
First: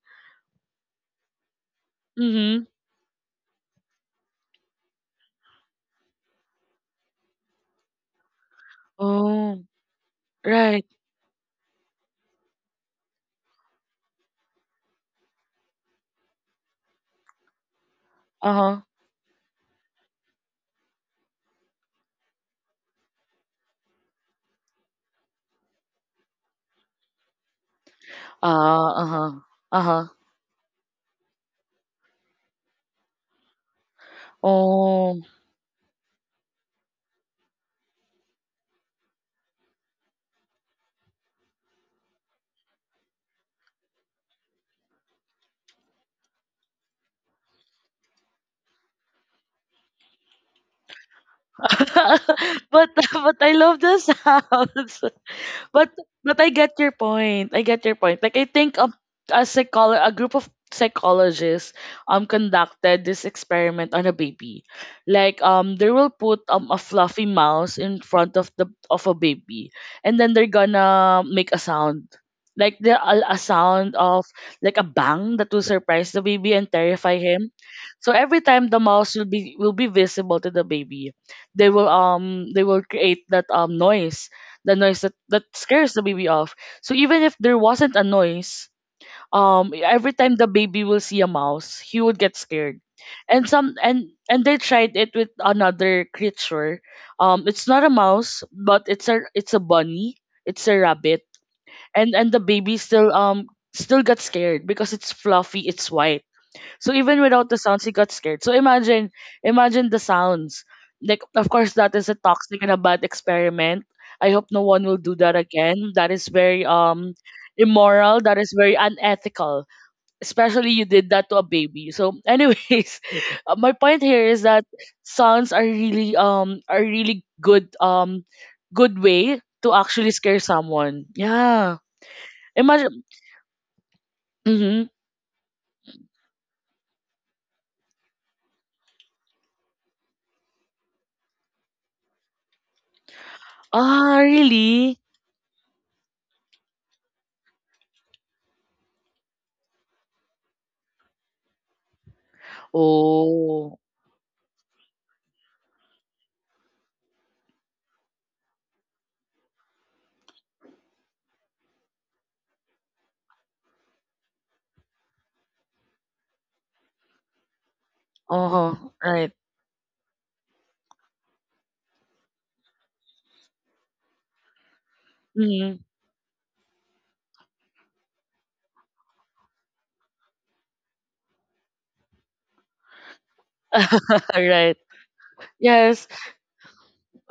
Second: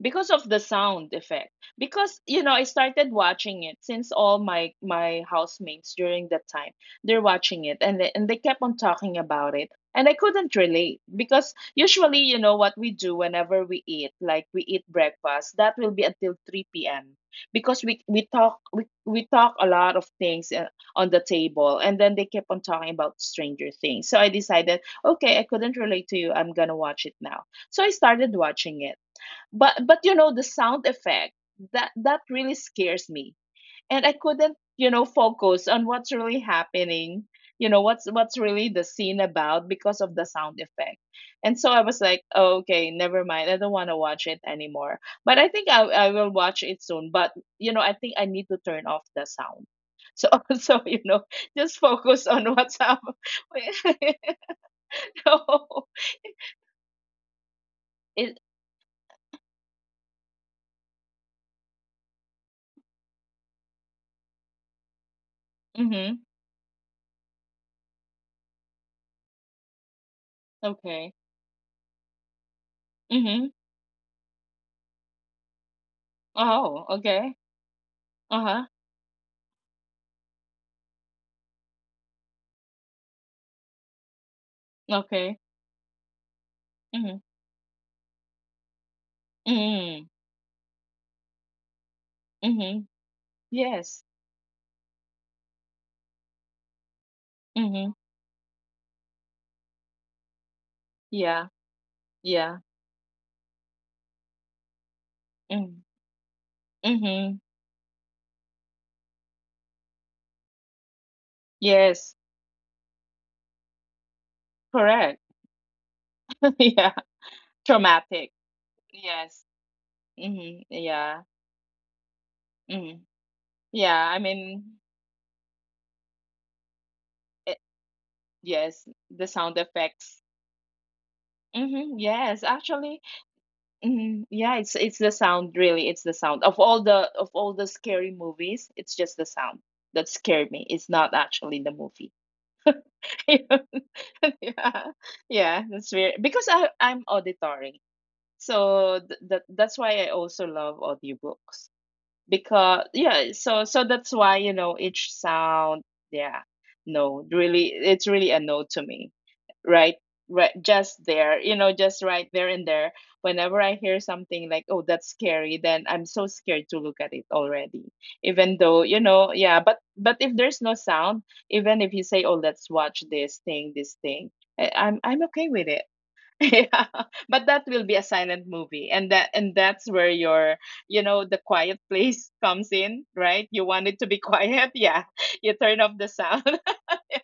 because of the sound effect, because you know I mm-hmm. started watching it since all my my housemates during that time, they're watching it, and and they kept on talking about Oh, it, and I couldn't right, relate, because usually you know what we do whenever we eat, like we eat breakfast that will be until 3 p.m, because we uh talk, huh, we talk a lot of things on the table, and then they kept on talking about Stranger Things, so I decided, okay, I couldn't relate to you, I'm gonna watch it now. So I started watching it, uh huh, uh but huh. you know the sound effect, that that really scares me, and I couldn't, you know, Oh, focus on what's really happening, you know, what's really the scene about, because of the sound effect. And so I was like, oh, okay, never mind, I don't want to watch it anymore. But I think I will watch it soon, but you know I think I need to turn off the sound, so so you know, just focus on what's but up. I love the sound. But no, I get your point. I get your point. Like, I it think a group of psychologists conducted this experiment on a baby. Like they will mm-hmm, put a fluffy mouse in front of the of a baby, and then they're okay, gonna make a sound. Like a mm-hmm, sound of like a bang that will surprise the baby and oh terrify okay, him. So every time uh-huh. the mouse will be, will be visible to the baby, they will create that noise, the noise that Okay. scares the baby off. So even Mhm. if there wasn't a noise, every Mm. time the baby will see a mouse, he would get scared. Mhm. And some Yes. and they tried it with another creature. It's not a Mhm. mouse, but it's a bunny. It's a rabbit, Yeah. and the Yeah. baby still still got scared because it's fluffy, it's Mm. white, so even Mhm. without the sounds, he got scared. So imagine, imagine the sounds. Like, of course, that is a Yes. toxic and a bad experiment. I hope no one will do Correct. that again. That is very Yeah. Immoral. Traumatic. That is very Yes. unethical. Mhm. Especially you did Yeah. that to a baby. So, anyways, Mhm. My Yeah. point I here is that mean, sounds are really it, good yes, good the way sound to actually effects. scare someone. Yeah. Mhm. Yes, Imagine. actually. Mhm. Yeah, Mm-hmm. it's the sound, really. It's the sound of all the, of all the scary movies. It's just the sound that scared me. It's not actually the movie. Ah, Yeah. really? Yeah, that's weird. Because I'm auditory. So th that that's why I also love audiobooks, because yeah, so Oh. so that's why, you know, each sound, yeah, no really, it's really a no to me, right, right, just there, you know, just right there and there, whenever I hear something like, oh, that's scary, then I'm so scared to look at it already, even though, Oh, you right. know, yeah. But if there's no sound, even if you say, oh, let's watch this thing, this thing, I, I'm okay with Mhm. it. Yeah, but that will be a silent movie, and that, and that's where your, you know, the quiet place comes in, right? You want it to be Right. quiet, yeah. You turn off Yes, the sound.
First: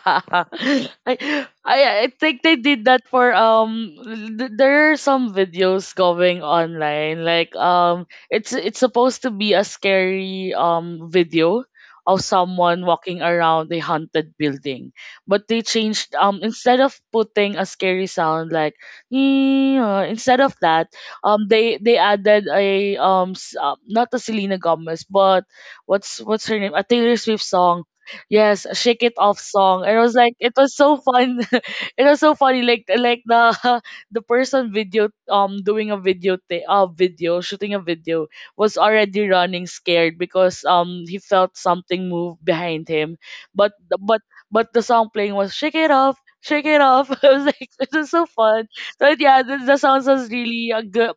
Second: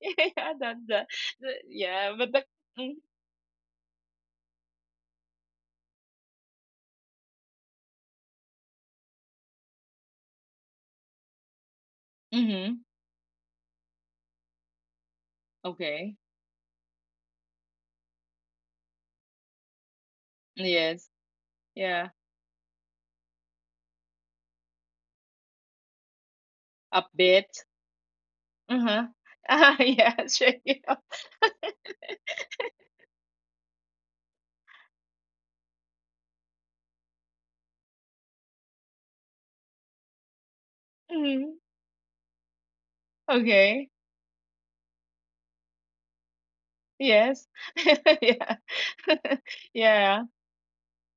yeah, that's I the yeah, but the think they did mm, that for there are some videos going online, like it's supposed to be a scary video of mm-hmm, someone walking around a haunted building, but they changed okay, instead of putting a scary sound like, "Eh," instead of that yes, they yeah, added a not a Selena Gomez but what's her name, a a Taylor bit, Swift song. Yes, a Shake uh-huh, It Off ah, song. And I was yeah, like, sure, it was yeah. so fun. It was so funny. Like the the person video doing a video, shooting a video, was already running scared because he Hmm, felt something move behind him. But okay, but but the song playing was Shake It Off. Shake it off! I was yes, like, this is so yeah, fun. So yeah, the sounds yeah, was really a good,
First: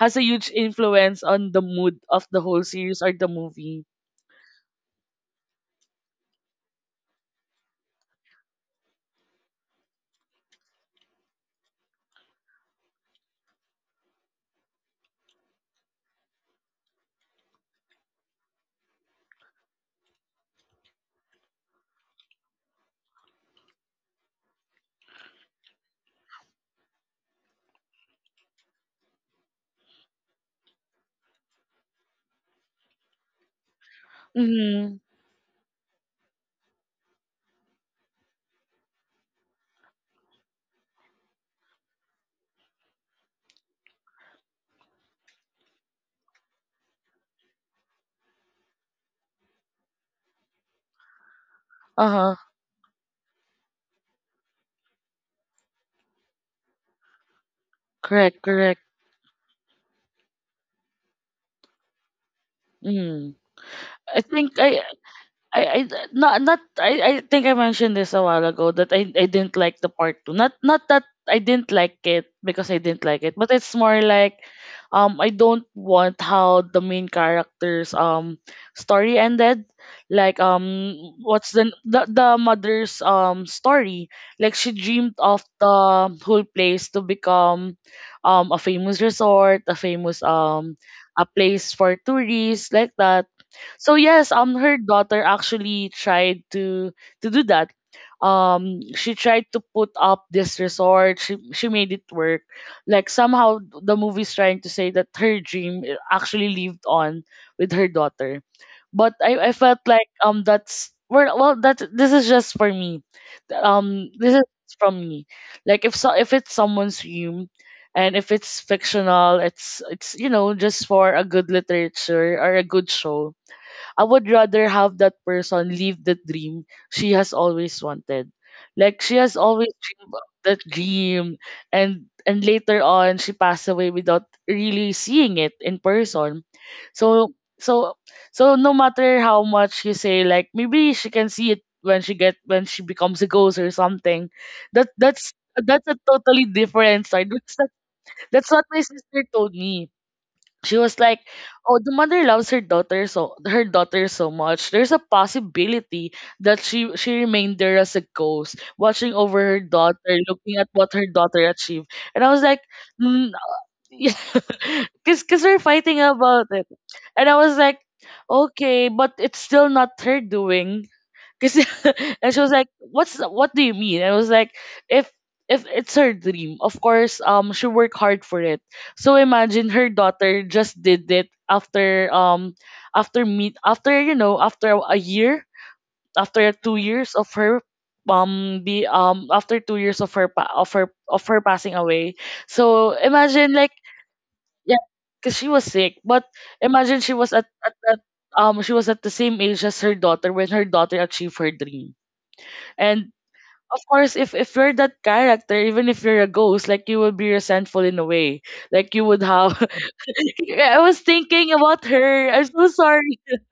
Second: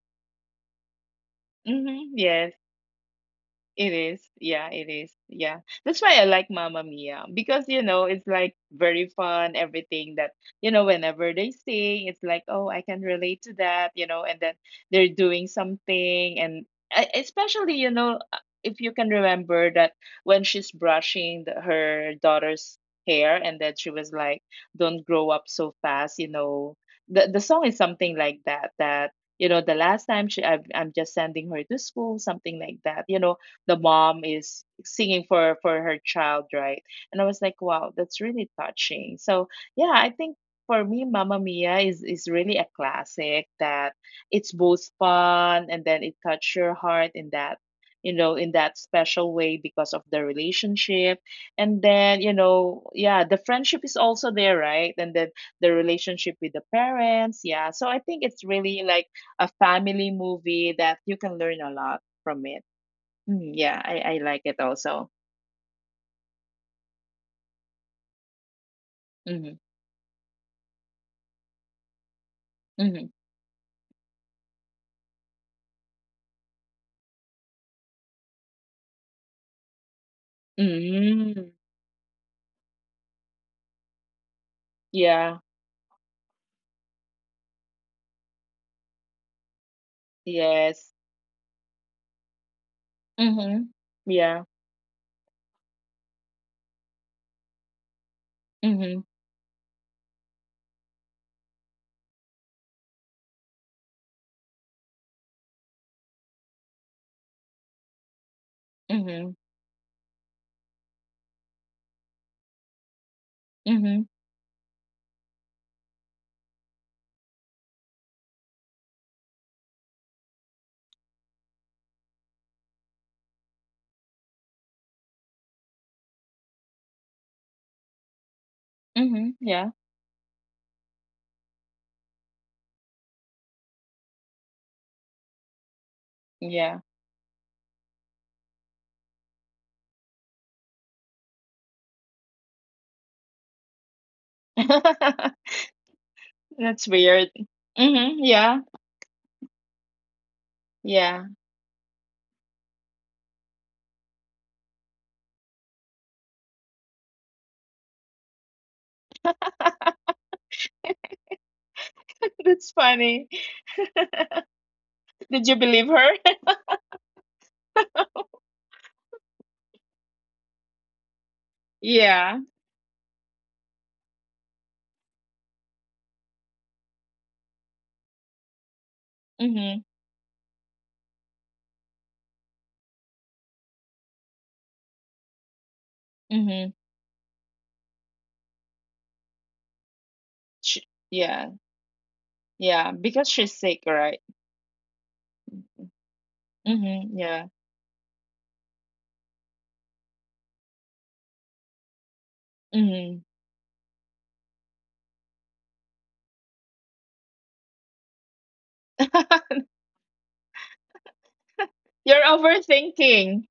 has a huge influence on the mood mm-hmm. of the Yes. whole series or the movie. It is. Yeah, it is. Yeah. That's why I like Mamma Mia, because, you know, it's like very fun, everything that, you know, whenever they sing, it's like, oh, I can relate to that, you know, and then they're doing something. And especially, if you can remember that when she's brushing her daughter's hair and that she was like, don't grow up so fast, you know, the song is something like that, that, you know, the last time I'm just sending her to school, something like that, you know the mom is Mm-hmm. singing for her child, right? And I was like, wow, that's really touching. So yeah, I think for me, Mamma Mia is really a classic that it's both fun and then it touched your heart in that you know in that special way because of the relationship and Uh then you huh. know yeah the friendship is also there right and then the relationship with the parents. Yeah, so I think Correct. it's Correct. really like a family movie that you can learn a lot from it. Mm. Mm, yeah, I I like think it I also. I not not I, I think I mentioned this a while ago that I didn't Mhm. like the part two. Not not that I didn't like it because I didn't Mhm. like it, but it's more like I don't want how the main character's story ended. Like what's Mm. The mother's story? Like she dreamed of Yeah. the whole place to become a famous resort, a famous Yes. a place for tourists like that. Mhm. So yes, Yeah. Her daughter actually tried to do that. Mhm. She tried to put up this resort. She made it work. Like somehow the movie's trying to say that her actually lived on with her daughter. But Mhm. I felt like that's that this is just for me. Mhm. This is from me. Like if so if it's someone's dream. And if it's fictional, it's you know just for a good literature or a good show. I would rather have that person live the dream she has always wanted. Like she Mhm. has always Yeah. dreamed of that dream, and later on she passed away without really seeing it in person. Yeah. So so so no matter how much you say like maybe she can see it when she becomes a ghost or something. That that's that's a totally That's different side. weird. That's not, Mhm. that's Yeah. what my sister told me. She was like, Yeah. "Oh, the mother loves her daughter so much. There's a possibility that she remained there as a ghost, watching over her daughter, looking at what her daughter achieved." And I was like, That's funny. mm, yeah, because Did you we're believe fighting her? about it, and I was like, "Okay, but it's still not her doing." Cause and Yeah. she was like, "What's what do you mean?" And I was like, "If it's her dream, of course, she worked hard for it. So imagine Mhm. her daughter just did it after after meet after you know after a year, after Mhm. 2 years of her be after 2 years of her Sh yeah. passing away. So Yeah. Because imagine, she's like, sick, right? yeah, cause she was sick, but imagine Mhm. she was Yeah. At she was at the same age as her daughter when her daughter achieved her dream, and Mhm. of course, if you're that character, even if you're a ghost, like you will be resentful in a way. Like you would have. I was thinking about You're her. I'm so sorry. overthinking.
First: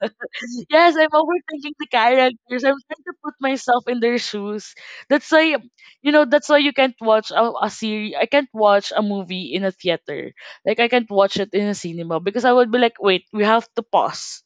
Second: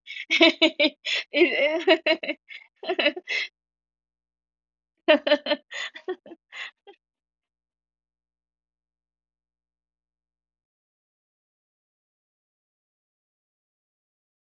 Yes, I'm overthinking the It- characters. I'm trying to put myself in their shoes. That's why, you know, that's why you can't watch a series. I can't watch a movie in a theater. Like I can't watch it in a cinema because I would be like, wait, we have to pause,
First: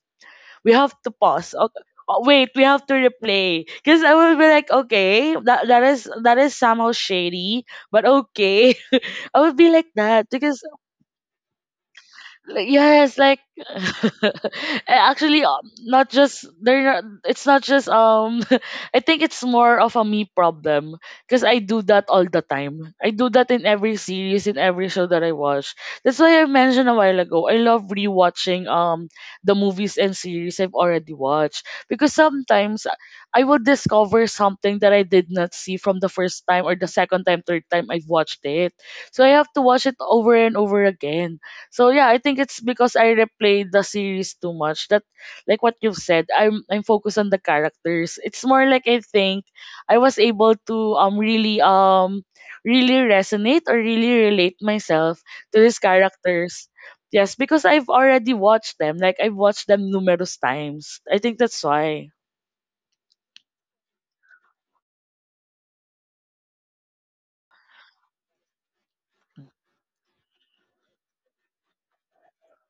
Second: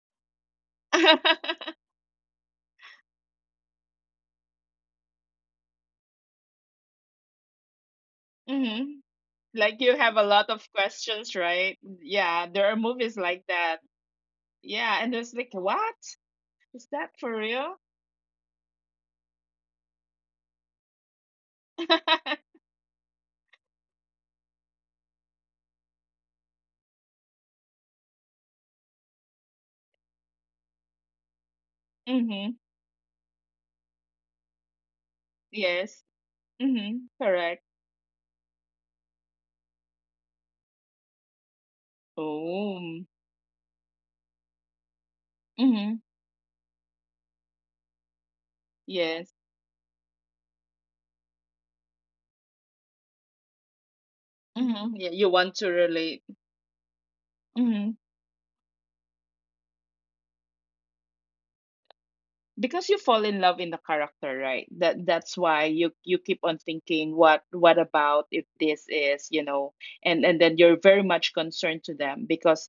we have to pause. Okay. Oh, wait, we have to replay. Because I will be like, okay, that is somehow shady, but okay. hmm. I would be Like like you have a that lot because of questions, right? Yeah, there like, are movies yes, like like that. Yeah, and it's actually, like, what? not just they're Is not. that for It's not real? just. I think it's more of a me problem because I do that all the time. I do that in every series, in every show that I watch. That's why I mentioned a while ago. I love rewatching the movies and series I've already watched because Mm-hmm. sometimes I will discover something that I did not see from Yes. the first time or the Mm-hmm. second time, Correct. third time I've watched it. So I have to watch it over and over again. So yeah, I think it's because Oh. I replayed the series too much. That like what Mm-hmm. you've said, I'm focused on the characters. It's more like I Yes. think I was able to really really resonate or really relate Mm-hmm. Yeah, myself you want to to these relate. characters. Yes, because Mm-hmm. I've already watched them. Like I've watched them numerous times. I think that's why. Because you fall in love in the character, right? That's why you keep on thinking what about if this is, you know, and then you're very much concerned to them because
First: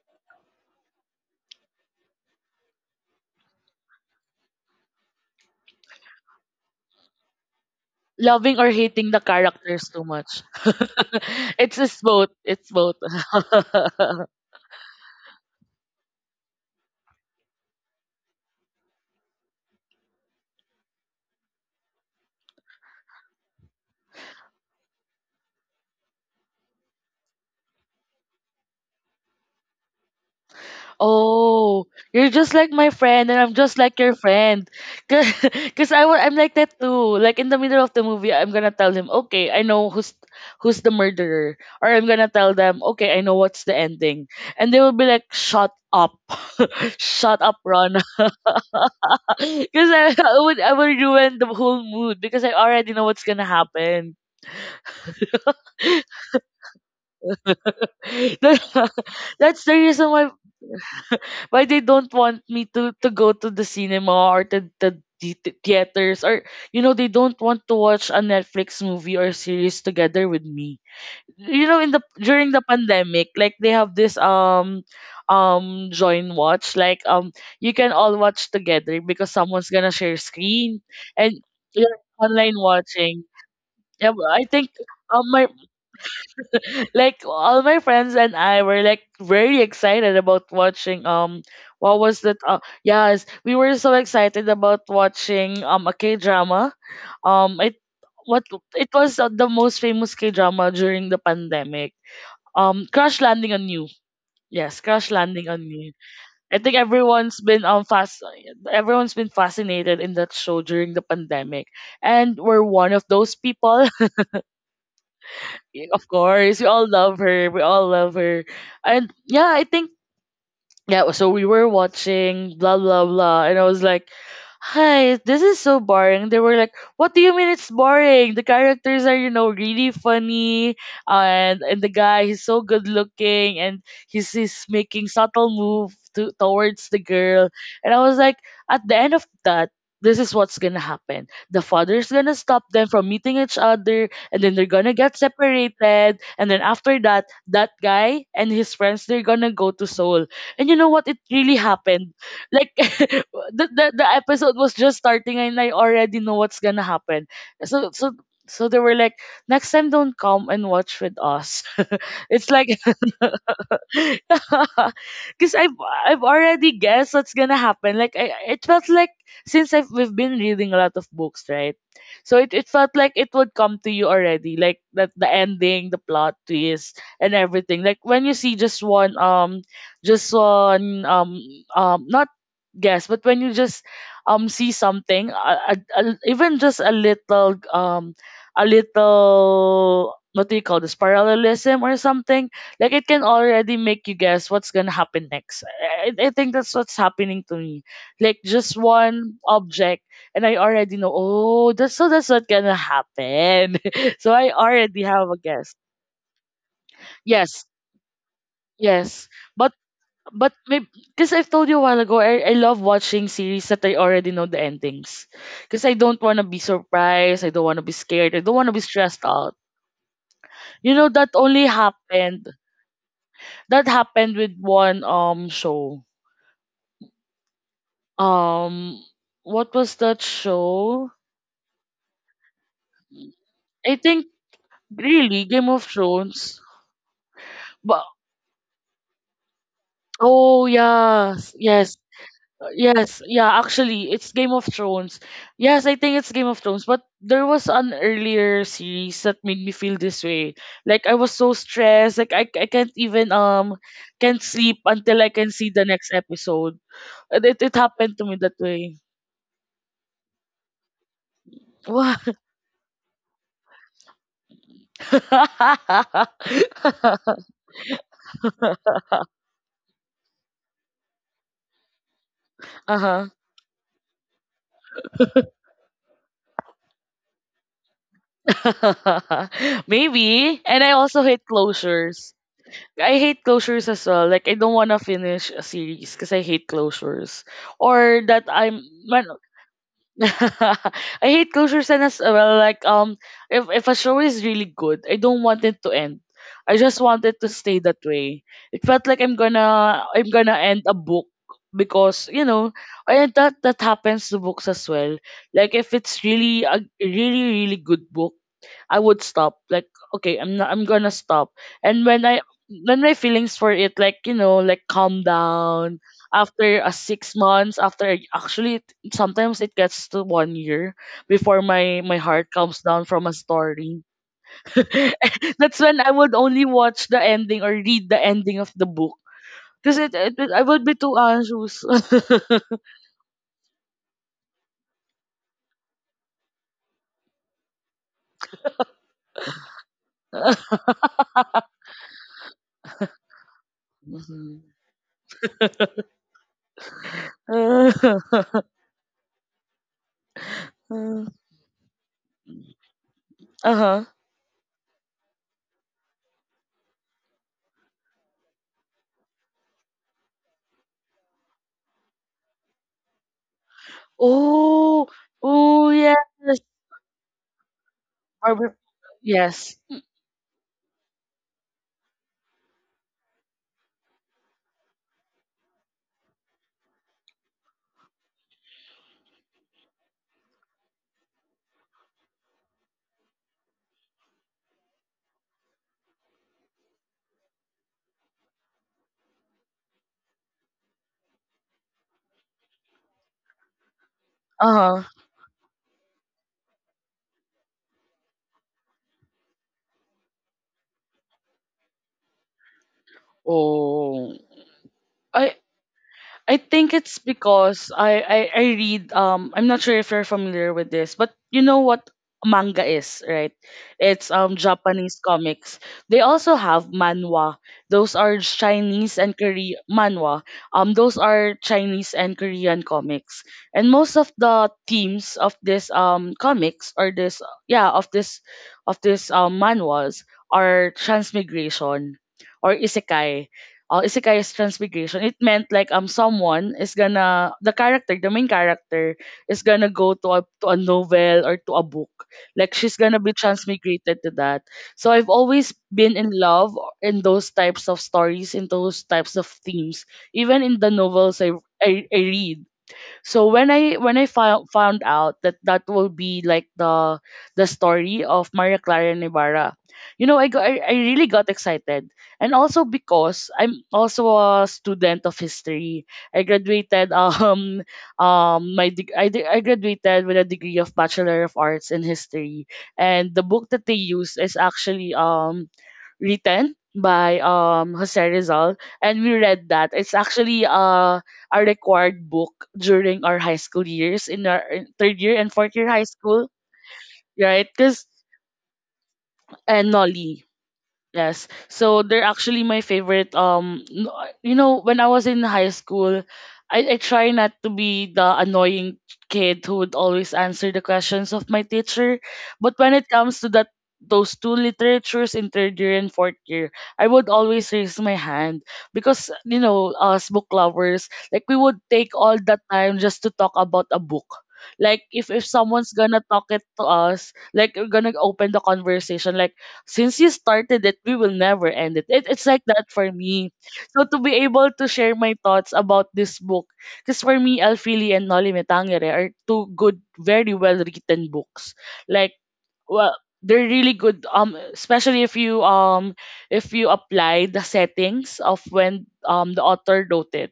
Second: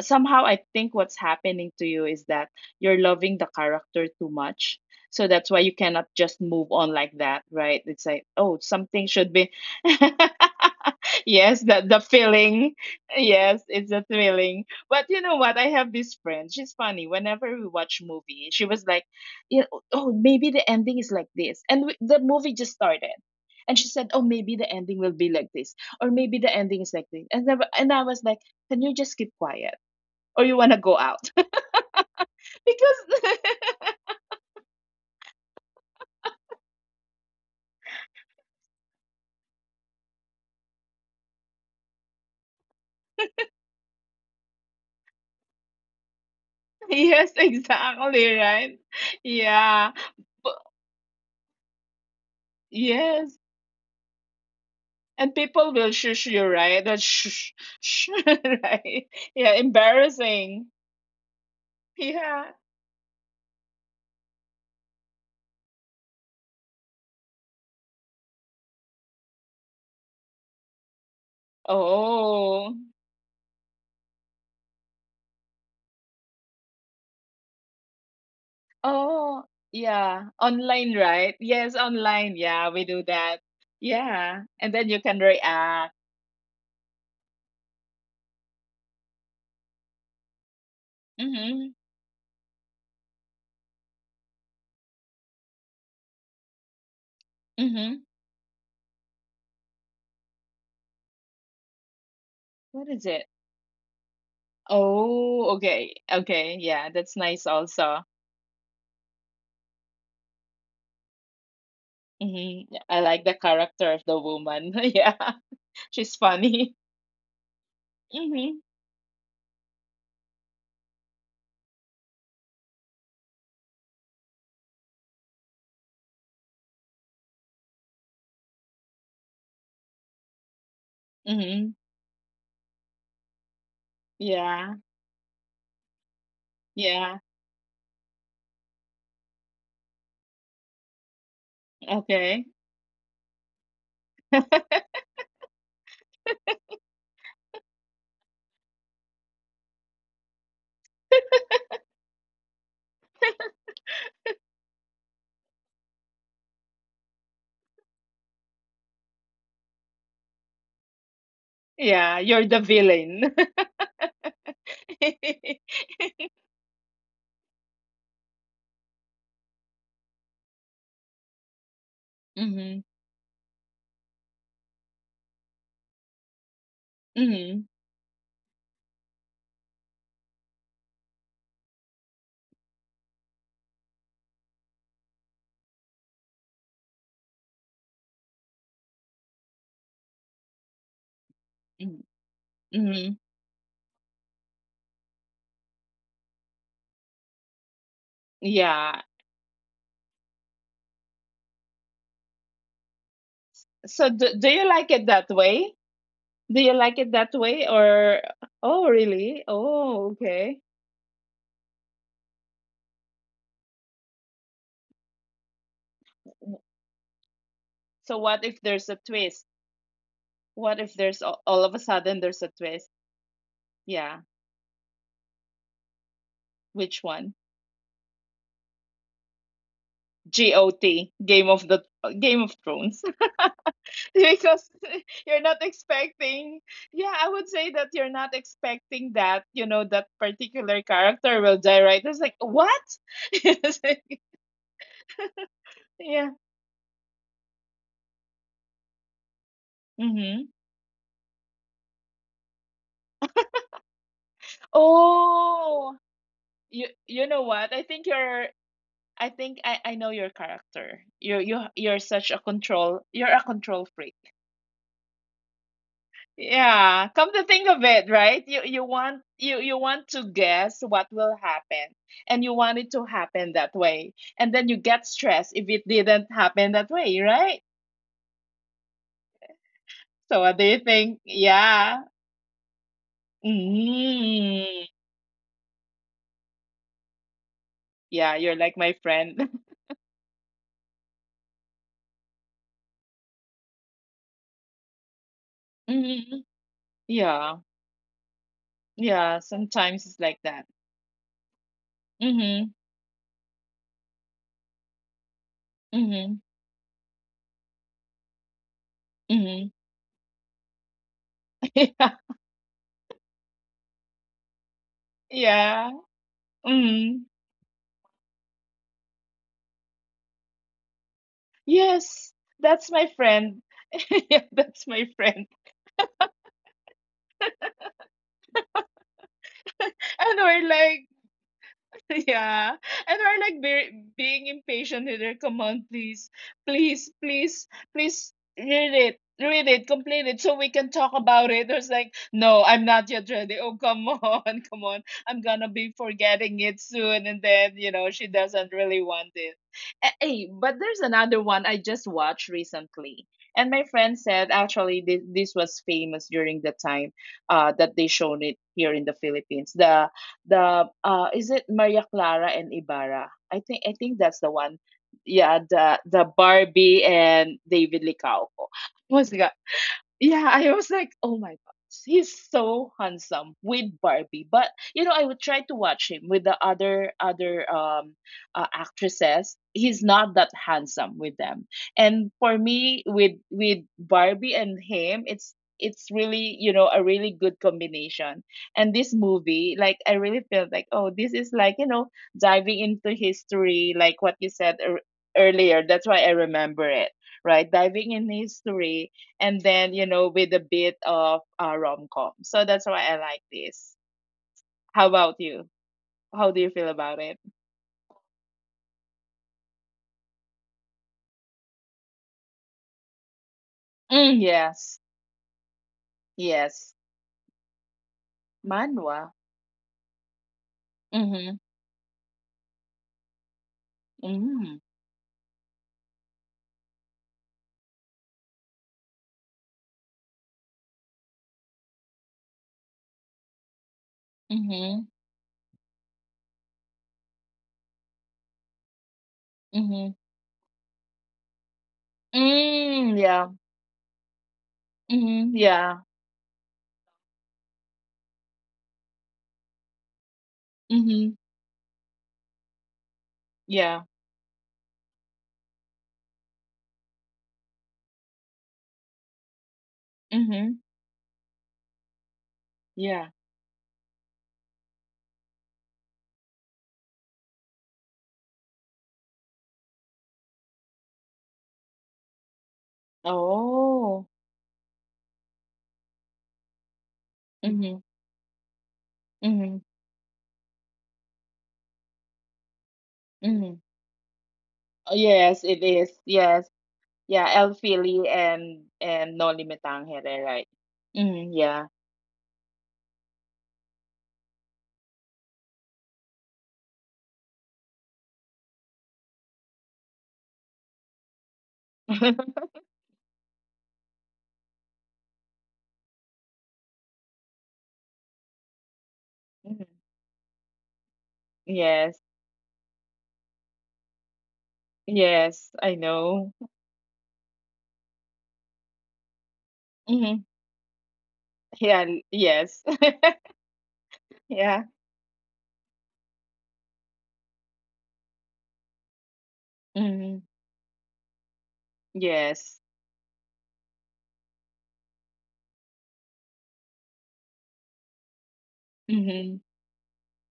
somehow I think what's happening to you is that you're loving the character too much, so that's why you cannot just move on like that, right? It's like, Loving oh, or something hating the should be characters too much. yes, It's the just both. It's feeling. both. Yes, it's a thrilling. But you know what? I have this friend. She's funny. Whenever we watch movie, she was like, you know, oh, maybe the ending is like this. And we, the movie just started. And she said, "Oh, maybe the ending will be like this, or maybe the ending is like this." And then, and I was like, "Can you just keep quiet, or you wanna go out?" Oh, you're just like my Because friend, and I'm just like your friend. Because I'm like that too. Like in the middle of the movie, I'm gonna tell him, okay, I know who's the murderer, or I'm gonna tell them, okay, I know what's the ending, and they will be like, shut up, yes, shut up, Ron, exactly right. because Yeah, I Bu- would ruin the whole mood because I already know what's yes, gonna happen. and people will shush you, right? That shush, shush, That- right? Yeah, That's the reason why embarrassing. They don't want Yeah. me to go to the cinema or to the theaters, or you know they don't want to watch a Netflix movie or series together with me. You know in the during the Oh, pandemic like they have this join watch, like you can all watch together because oh, someone's going to share yeah. screen Online, and right? Yes, you're online. online Yeah, we do watching. that. Yeah, but Yeah, I think and then you can my react. like all my friends and I were like very excited about watching Mhm, what was that, yes we were so excited about watching a K drama, it mhm. what it was the most famous K drama during the pandemic, What is Crash it? Landing on You. Yes, Crash Landing Oh, on You. okay, okay. I think Yeah, that's nice also. Everyone's been fascinated in that show during the pandemic, and we're Mhm. one I of like those the people. character of the woman. Yeah, Y- Of she's course, we funny. all love her. We all love her. Mhm, And yeah, I think yeah, so we were watching blah blah blah, and I was like, "Hi, this is so boring." They were like, "What do you mean it's boring? The characters are you know really funny, and mhm. The guy, he's so good looking, and he's Yeah, making subtle move to, towards the yeah. girl." And I was like, "At the end of that." This is what's gonna happen. The father's gonna Okay. stop them from meeting each other, and then they're gonna get separated. And then after that, that guy and his friends they're gonna go to Seoul, and you know what? It really happened. Like the episode was just starting and I already know what's gonna happen. So so so they were like, next time don't come and watch with us. Yeah, you're It's the like villain. because I've already guessed what's gonna happen. Like I, it felt like since I've we've been reading a lot of books, right? So it Mm-hmm. felt like it would come to you already, like that the ending, the plot twist, and Mm-hmm. everything. Like when you see just one just one um not guess, but when you just see something, even just a little what do you call this, parallelism or something, like it Mm-hmm. can already make you guess what's gonna happen next. I think that's what's happening to me. Like just Yeah. one object, and I already know. Oh, that's so that's not gonna happen. So do, So do I you like already it have that a guess. way? Do you like it that Yes, way or oh yes, really? but Oh, okay. maybe because I've told you a while ago, I love watching series that I already know the endings. Because I don't want to be W- surprised. I don't want to be So scared. I what don't if want to be there's a stressed twist? out. What if You know, that all only of a sudden there's a happened. twist? That Yeah. happened with one show. Which one? Um, what was that show? GOT, Game of Thrones. I think Because you're really not Game of expecting Thrones. yeah, I would say that you're But not expecting that, you know, that oh particular character yes, will die, yes, right? It's like, what? yes, yeah. It's Actually, like, it's Game of Thrones. Yes, I think yeah it's Game of Thrones. But there was an earlier series that made me feel this mm-hmm. way. Like I was so stressed. Like I can't even can't sleep until I can see the Oh, next episode. you And know it what I think happened to me you're that way. I know your character. You're you, you You are Wow. such a control you're a control freak. Yeah, come to think of it, right? You want to guess what will happen and you want it uh to huh. happen that way. And then you get stressed if it didn't happen that way, right? So what Maybe. do you And I think? also hate Yeah. closures. I hate closures as well. Like I don't Mm. wanna finish a series because I hate closures. Or Yeah, that you're like I'm my man, friend. I hate closures and as well like if a show is really good, I don't want it to end. hmm. I just want it to Yeah. stay that way. It felt like I'm Yeah, gonna sometimes it's I'm like gonna that. end a book because you know Mhm. and that happens to books as well. Like if it's Mhm. really a really really good book I would stop. Mhm. Like, okay, I'm not, I'm gonna stop. And yeah. When my feelings for it, like you know, like calm Yeah. down after a Mhm. 6 months. Actually, sometimes it gets to one year before my Yes. heart calms That's down my from a friend. story. yeah, that's my friend That's when I would only watch the ending or read the ending of the book. Cause and I we're would be like too anxious. yeah, and we're like very, being impatient with her. Come on, please, please, please, please read it, complete it, so we can talk about it. There's like, no, I'm not yet ready. Oh, come on, Mhm. come on, I'm gonna be forgetting it soon, and then you know she doesn't really want it. Eh, hey, but there's another one I just watched recently, and uh my huh. friend said actually this was famous during the time that they shown it here in the Philippines. The is it Maria Clara and Ibarra? I think that's the one. Oh, Yeah, oh the yes. Barbie and David Licauco. Or Oh my God. yes. Yeah, I was like, oh my God, he's so handsome with Barbie. But you know, I would try to watch him with the other actresses. He's not that handsome with them. And for me, with Barbie and him, it's really, you know, a really good combination. And this movie, like I really felt like, oh, this is like, you know, diving into history, like what you said Uh-huh. earlier. That's why I remember it. Right, diving in history, and then you know with a bit of rom com. So that's why I like this. Oh, How about I you? How I do you feel think it's about it? because I read I'm not sure if you're familiar with this, but you know what manga is, right? It's Mm, yes, Japanese comics. They also have yes, manhwa. Those are Chinese manhwa. and Korean manhwa. Those are Mhm, Chinese and Korean comics. And most of the mhm, themes of this comics or this yeah, of this manhwas are transmigration or isekai, isekai's mhm, transfiguration. It meant like someone is gonna the character, the main character is gonna go mhm. to a novel or to a book. Like she's Mm, gonna be yeah, transmigrated to that. So I've mhm, always yeah, been in love in those types of stories, in those types of themes. Even in the mhm, novels I read, so when I yeah, when I found out that that will be like the story of Maria Clara Nevara, you know, I got I, mhm, I really got excited, and also yeah. because I'm also a student of history. I graduated my deg- I de- I graduated with a degree of Bachelor of Arts in History, and the book that they Oh, use is actually written by mhm, Jose Rizal, and we read mhm, that. It's actually a required book during our high mhm. school years in our in Oh, third year and yes, fourth it year high is. school, Yes, yeah. right? El Because Fili and Noli and Nolly, Metangere, right? yes. Mm, yeah. So they're actually my favorite. You know, when I was in high school, I try not to be the annoying kid who would always answer the questions of my teacher. But when it comes to that those two literatures in third year and fourth year, I would always raise my hand because you Mhm. know, us book lovers, like we would take Yes. all that time just to talk about a book. Like if Yes, someone's I gonna talk know. it to us, like we're gonna open the conversation, like since you Mhm. started it, we will never end it. It. It's like Yes. that for me. So to be able Yeah. to share my thoughts about this book, because for me, Alfili and Noli Me Tangere are two good, Mhm. very well written books. Like, Yes. well, they're really good. Especially if you apply the settings of when Mhm. the author wrote it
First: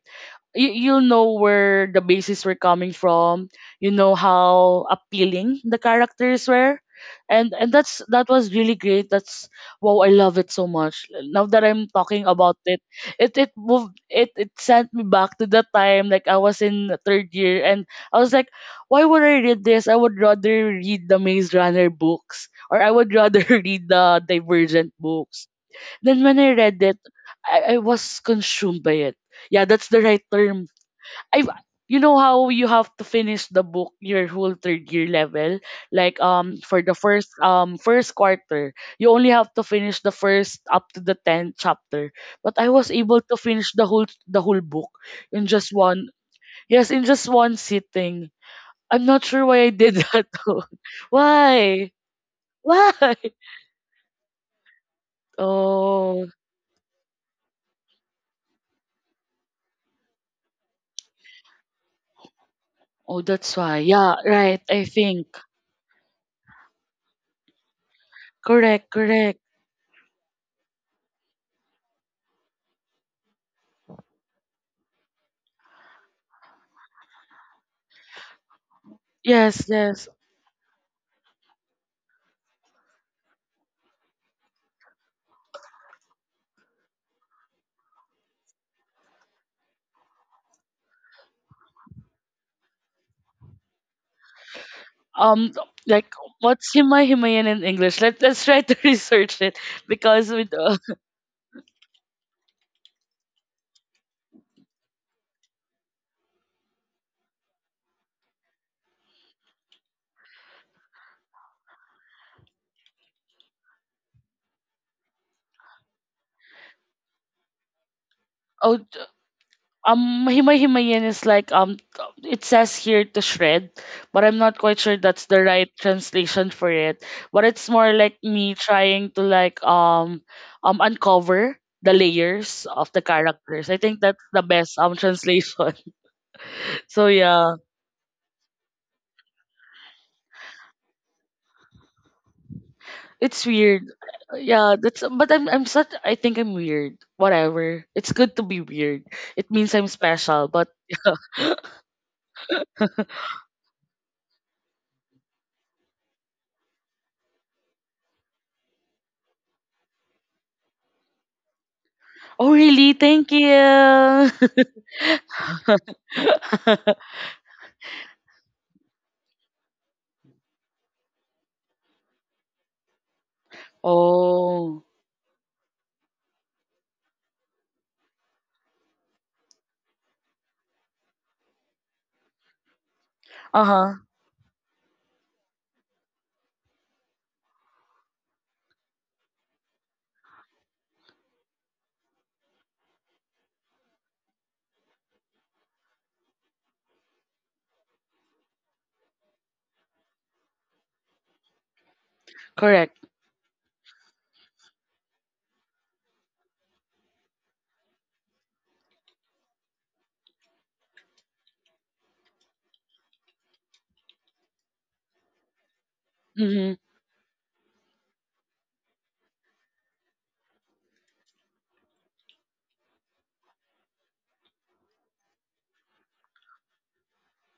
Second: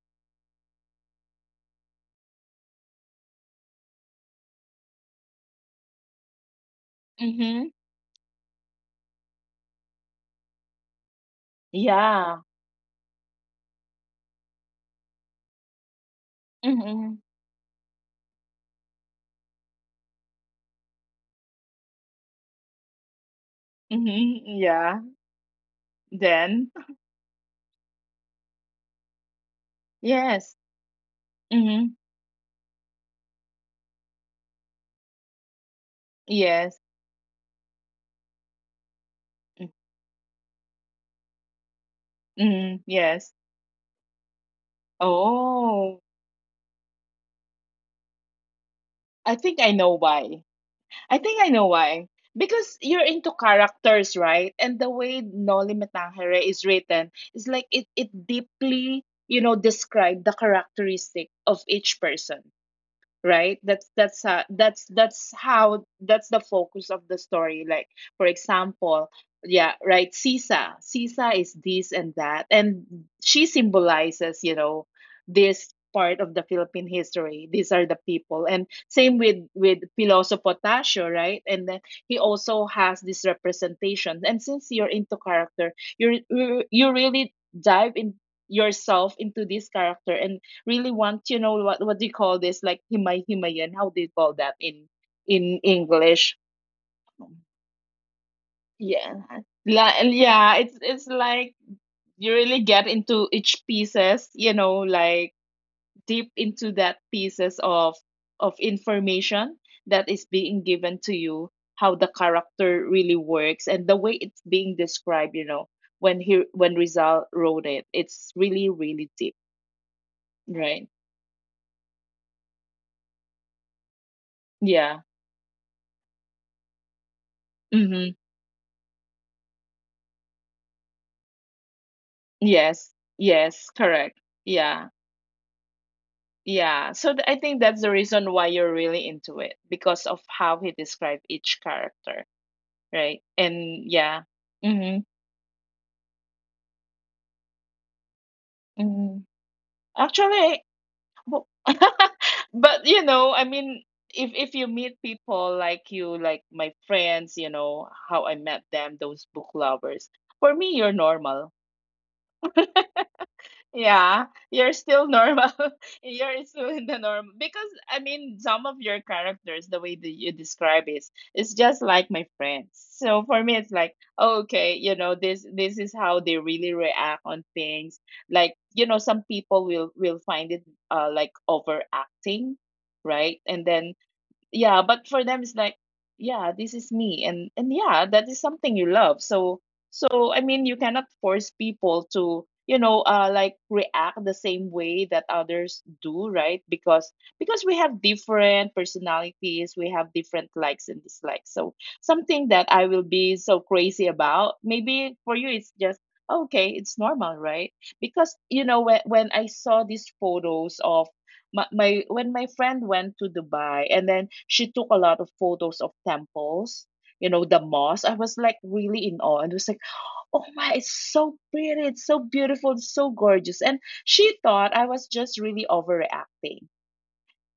you'll know where the bases were coming from. You know how appealing the characters were, and Mhm. That was really great. That's wow, I love it so much. Now that I'm talking Yeah. about it, it it moved it it sent me back to the time like I was in the Mhm. third year, and I was like, why would I read this? I would rather read the Maze Runner books, or I would rather read the Mhm. Divergent Yeah. books. Then when I Then. read it, I was consumed by it. Yeah, that's the right Yes. term. I, Mhm. you know how you have to finish the book your whole third year level like Yes. for the first first quarter you only have to finish the first up to the 10th chapter, but I Mhm. was able Yes. to finish the whole book in just Oh, one yes, in just one sitting. I'm not I sure why think I I did know that why. though. I think I know why why. Because why? you're into characters, right? And the way Noli Me Oh, Tangere is written is like it deeply, you know, describe the characteristic of each person, oh that's right? why. Yeah, right, I think. that's how that's the focus of the story. Like, for Correct, example, correct. yeah, right, Sisa is this and that, and she symbolizes, you know, this part of the Philippine history, these are the people. And same with Yes, yes. Piloso Potasio, right? And then he also has this representation, and since you're into character, you really dive in yourself into this character and really want, you know, what do you call this? Like himay himayan. How do you call that in um like English? what's Himay Himayan in English? Let let's try to Yeah, research it like, because with yeah. It's like you really get into each pieces. You know, like deep into that pieces of information that is being given to you. How the character really works and the way it's being described. You know, when Rizal wrote it, it's really oh t- really deep. Himay Right. Himayan is like it says here to shred, but I'm not quite Yeah. sure that's the right translation for it. But it's more Mm-hmm. like me trying to like uncover the layers Yes, of the yes, characters. I think correct. that's the best Yeah, translation. yeah. So So I think yeah. that's the reason why you're really into it because of how he described each character, right? It's weird. And yeah, Yeah, mm-hmm, that's, but I think I'm weird. Whatever. It's good to be weird. mm-hmm. It means I'm special, Actually, but w- but you know, I mean, if you meet people like you, like my friends, you know, how I met them, those book lovers. For me, you're normal. oh really? Thank you. Yeah, you're still normal. You're still in the norm because I mean some of your characters, the way that you describe it, it's just like my friends. So for me, it's like oh, okay, Oh. you know this is how they really react on things. Like you know, some people will find it like overacting, right? And then Uh-huh. yeah but for them it's like yeah this is me, and yeah that is something you love. So I mean you cannot force people to, you know, like react the same way that others do, right? Because we have different personalities, we have different likes and dislikes. So something that I Correct. will be so crazy about, maybe for you it's just okay, it's normal, right? Because you know when I saw these photos of my when my friend went to Dubai, and then she took a lot of photos of Mhm. temples, you know, the mosque. I was like really in awe and was like, oh my, it's so pretty, it's so beautiful, it's so gorgeous. And she thought I was just really overreacting.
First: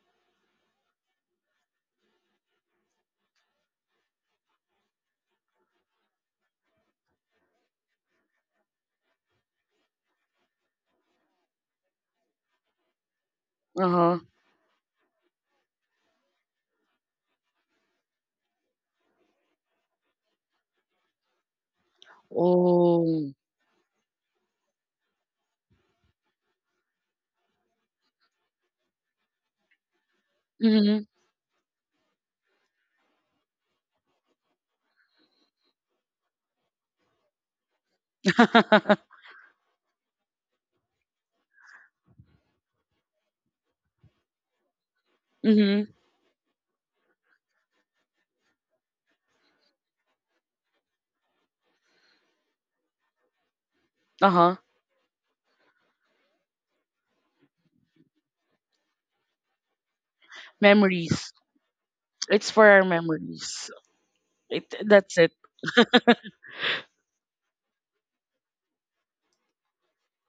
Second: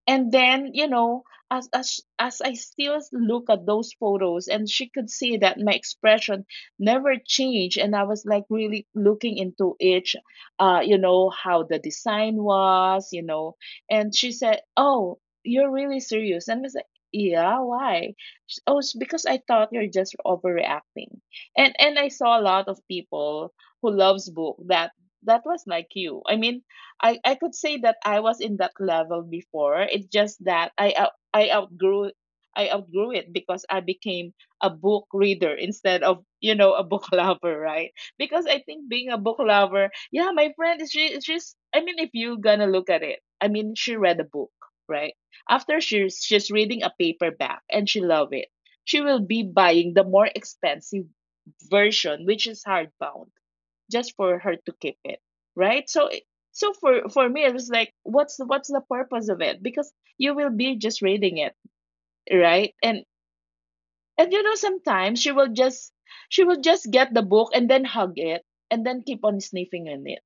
And then, you know, as I still look at those photos, and she could see that my expression never changed, and I was like really looking into each you know how the design was, you know. And Uh-huh. she said, oh, you're really serious. And I was like, yeah, why? She- oh it's because I thought you're just overreacting. And I saw a lot of Oh. people who loves book that was like you. I mean, I could say that I was in that level before. It's just that Mhm. I outgrew it because I became a book reader instead of you know a book lover, right? Because I think being a book lover, yeah, my friend is she's I mean if you gonna look at it, I mean she read a book, right? After Mhm. she's reading a paperback and she love it, she will be buying the more expensive version, which is hardbound just for her Uh-huh. to keep it, right? So for me it was like what's the purpose of it because you will be just Memories. reading it, It's for right? our and memories. and you know It, that's sometimes it. She will just get the book and then hug it and then keep on sniffing on it.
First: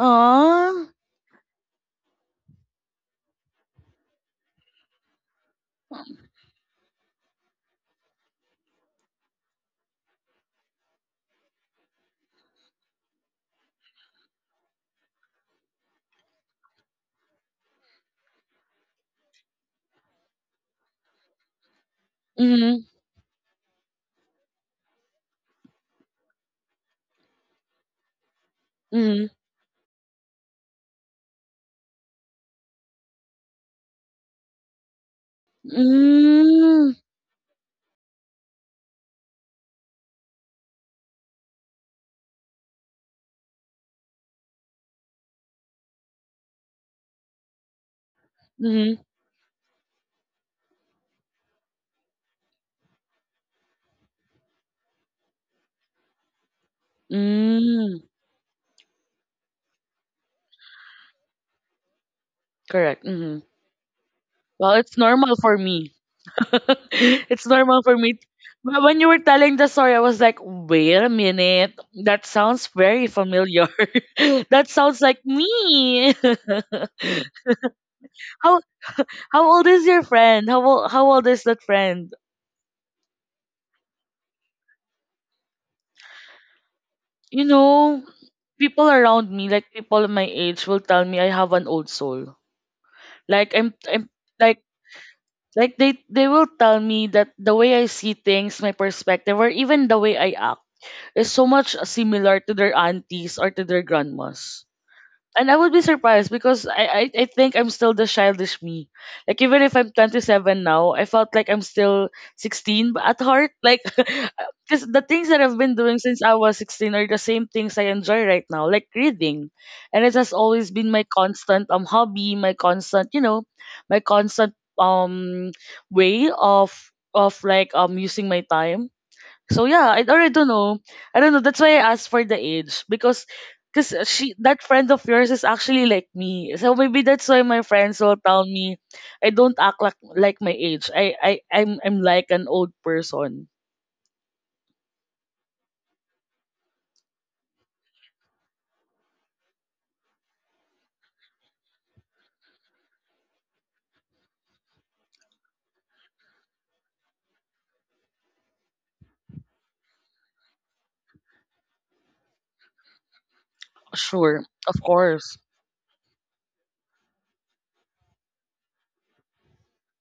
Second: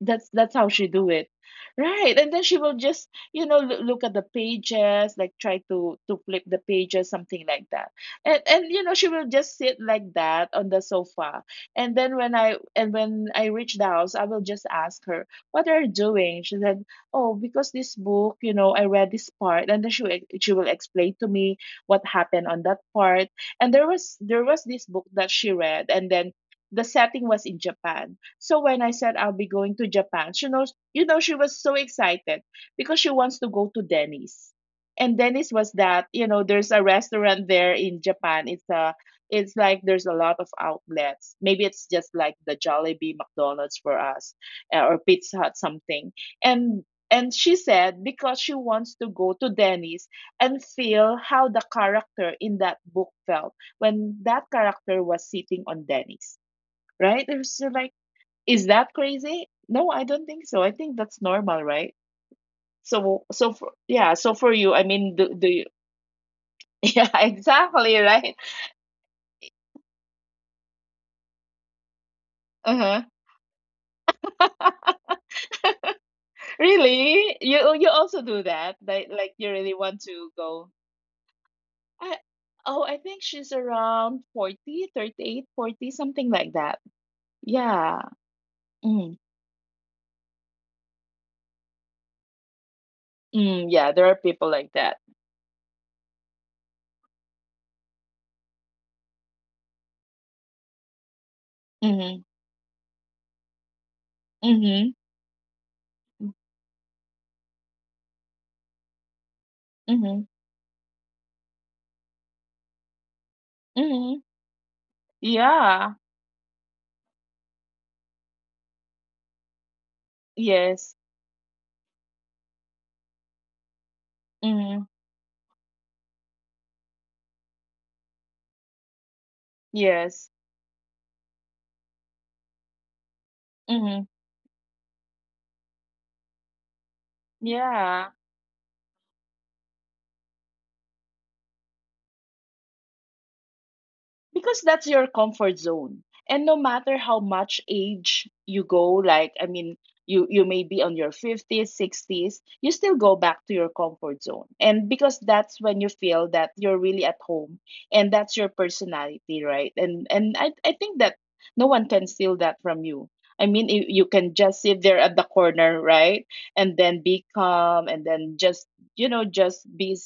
That's how she do it. Right. And then she will just, look at the pages, like try to flip the pages, something like that. And you know, she will just sit like that on the sofa. And then when I reach the house, I will just ask her, "What are you doing?" She said, "Oh, because this book, you know, I read this part." And then she will explain to me what happened on that Mhm. part. And there was this book that she read, and then the setting was in Japan. So when I said Mhm. I'll be going to Japan, she knows, you know, she was so excited because she wants to go to Denny's. And Denny's was that, you know, there's a Mm. restaurant there in Japan. It's a, it's like there's a lot of outlets. Maybe it's just like the Jollibee, McDonald's for us, or Pizza Hut, something. And and she said because she wants Mhm. to go to Denny's and feel how the character in that book felt when that character was sitting on Denny's, right? It was so like, Mm. is that crazy? No, I don't think so. I think that's normal, right? Correct. So, Mhm. so for yeah, so for you, Well, I it's mean, normal do for you? me. Yeah, It's normal for exactly, me. right? But when you were telling the story, I was like, wait a minute. That sounds Uh-huh. very familiar. That sounds like me. Really? You also do how that? Like you how old really is want your to friend? How go? old how old is that friend? I, oh, I think she's around 40, 38, 40, something like that. You Yeah. know, people Mm, around me, like people my age, will tell me I have an old soul. Like mm, yeah, there I'm are people like like that. like they will tell me that the way I see things, my perspective, or even the way I is so much Mm-hmm. similar to their aunties or to their grandmas. Mm-hmm. And I would be surprised because I think I'm still the childish me. Like even if I'm Mm-hmm. 27 now, I felt like I'm still 16 at heart. Like Mm-hmm. because the things that I've been Yeah. doing since I was 16 are the same things I enjoy right now, like reading. And it has always Yes. been my constant hobby, my constant, you know, my constant Mm-hmm. um way of like using my time so yeah, I Yes. already don't know. I don't know. That's why I asked for the age because Mm-hmm. she, that friend of yours, is actually like me. So maybe that's why my friends Yeah, will tell me I don't act like my age. I'm like an old person. because that's your comfort zone. And no matter how much age you go, like I mean, you may be on your 50s, 60s, you still go back to your comfort zone. And because that's when you feel that you're really at home and that's your personality, right? And I think that no one can steal that from you. I mean, you can Sure, just sit of there at the course. corner, right? And then be calm and then just, you know, just be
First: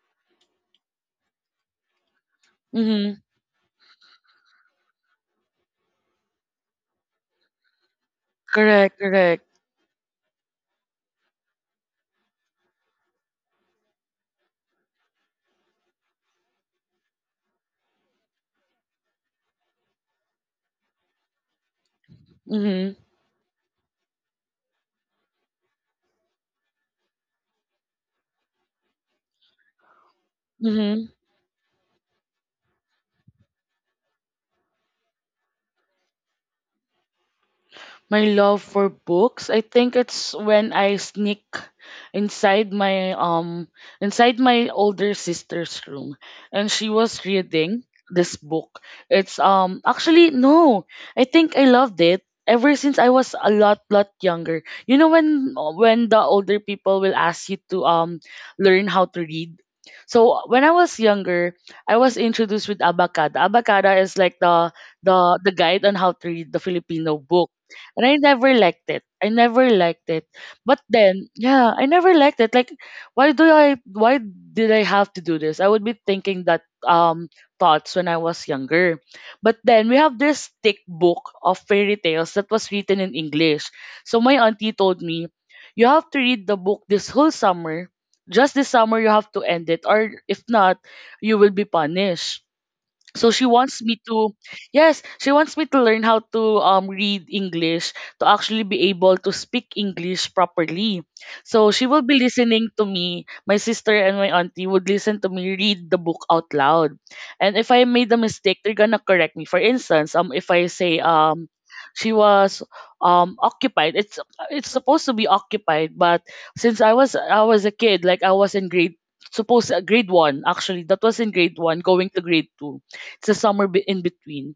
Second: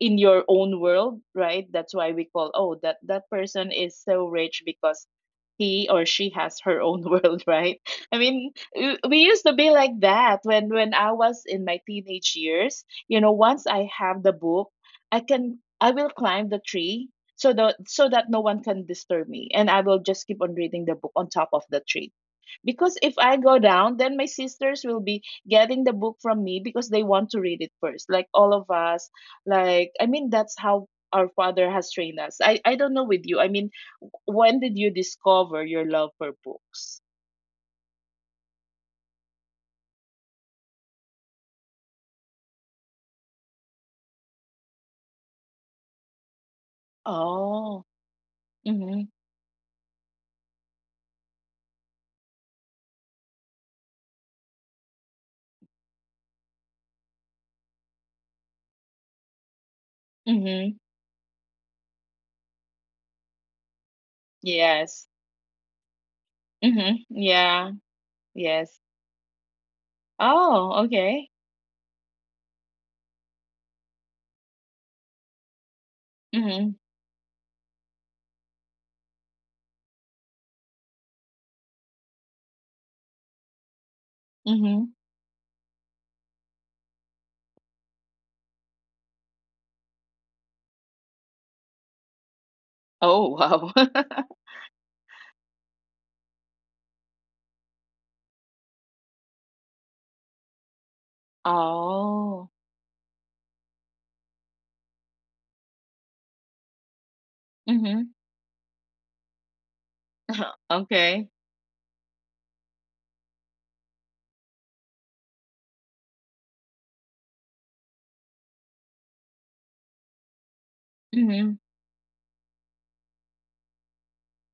in your own world, right? That's why we call, oh that Mhm. Person is so rich because he or she has her own world, right? I mean, Correct. we Correct. used to be like that when I was in my teenage years. You know, once I have the book, I will climb the tree so that no one can disturb me, and I will just keep on reading the book on top of the tree Mhm. because if I go down, then my sisters will be getting the book from me because they want to read it first, like all of us. Like, I mean, that's how Mhm. our father has trained us. I don't know with you. I mean, when did you discover your love for books? My love for books. I think it's when I sneak inside my um inside my older sister's room and she was reading Oh, this book. mm-hmm, It's actually no. I think I loved it ever since I was a lot lot younger. You know when the older people will ask you to learn how to read. So when I mm-hmm, was younger, I was introduced with Abacada. Abacada is like the yes, the guide on how to read the mm-hmm, Filipino, yeah, and I never yes. liked it. I never liked it. But Oh, then, okay, yeah, I never liked it. Like, why do I? Why did I have to do this? I would be thinking that mm-hmm, thoughts when I was younger. But then we have this thick book of fairy tales that was written in English. So my auntie mm-hmm. told me, you have to read the book this whole summer. Just this summer, you have to end it, or if not, you will be punished. So Oh, she wow. wants me to, yes, she wants me to learn how to read English, to actually be able to speak English properly. So she will be oh, listening to me, my sister and my auntie would listen to me read the book out loud, and if I made mm-hmm, a mistake they're gonna correct me. For instance, if I say, okay, she was occupied, it's supposed to be occupied. But since I was a kid, like I was in grade, supposed grade 1 actually, that was in grade mm-hmm, 1 going to grade 2. It's a somewhere in between.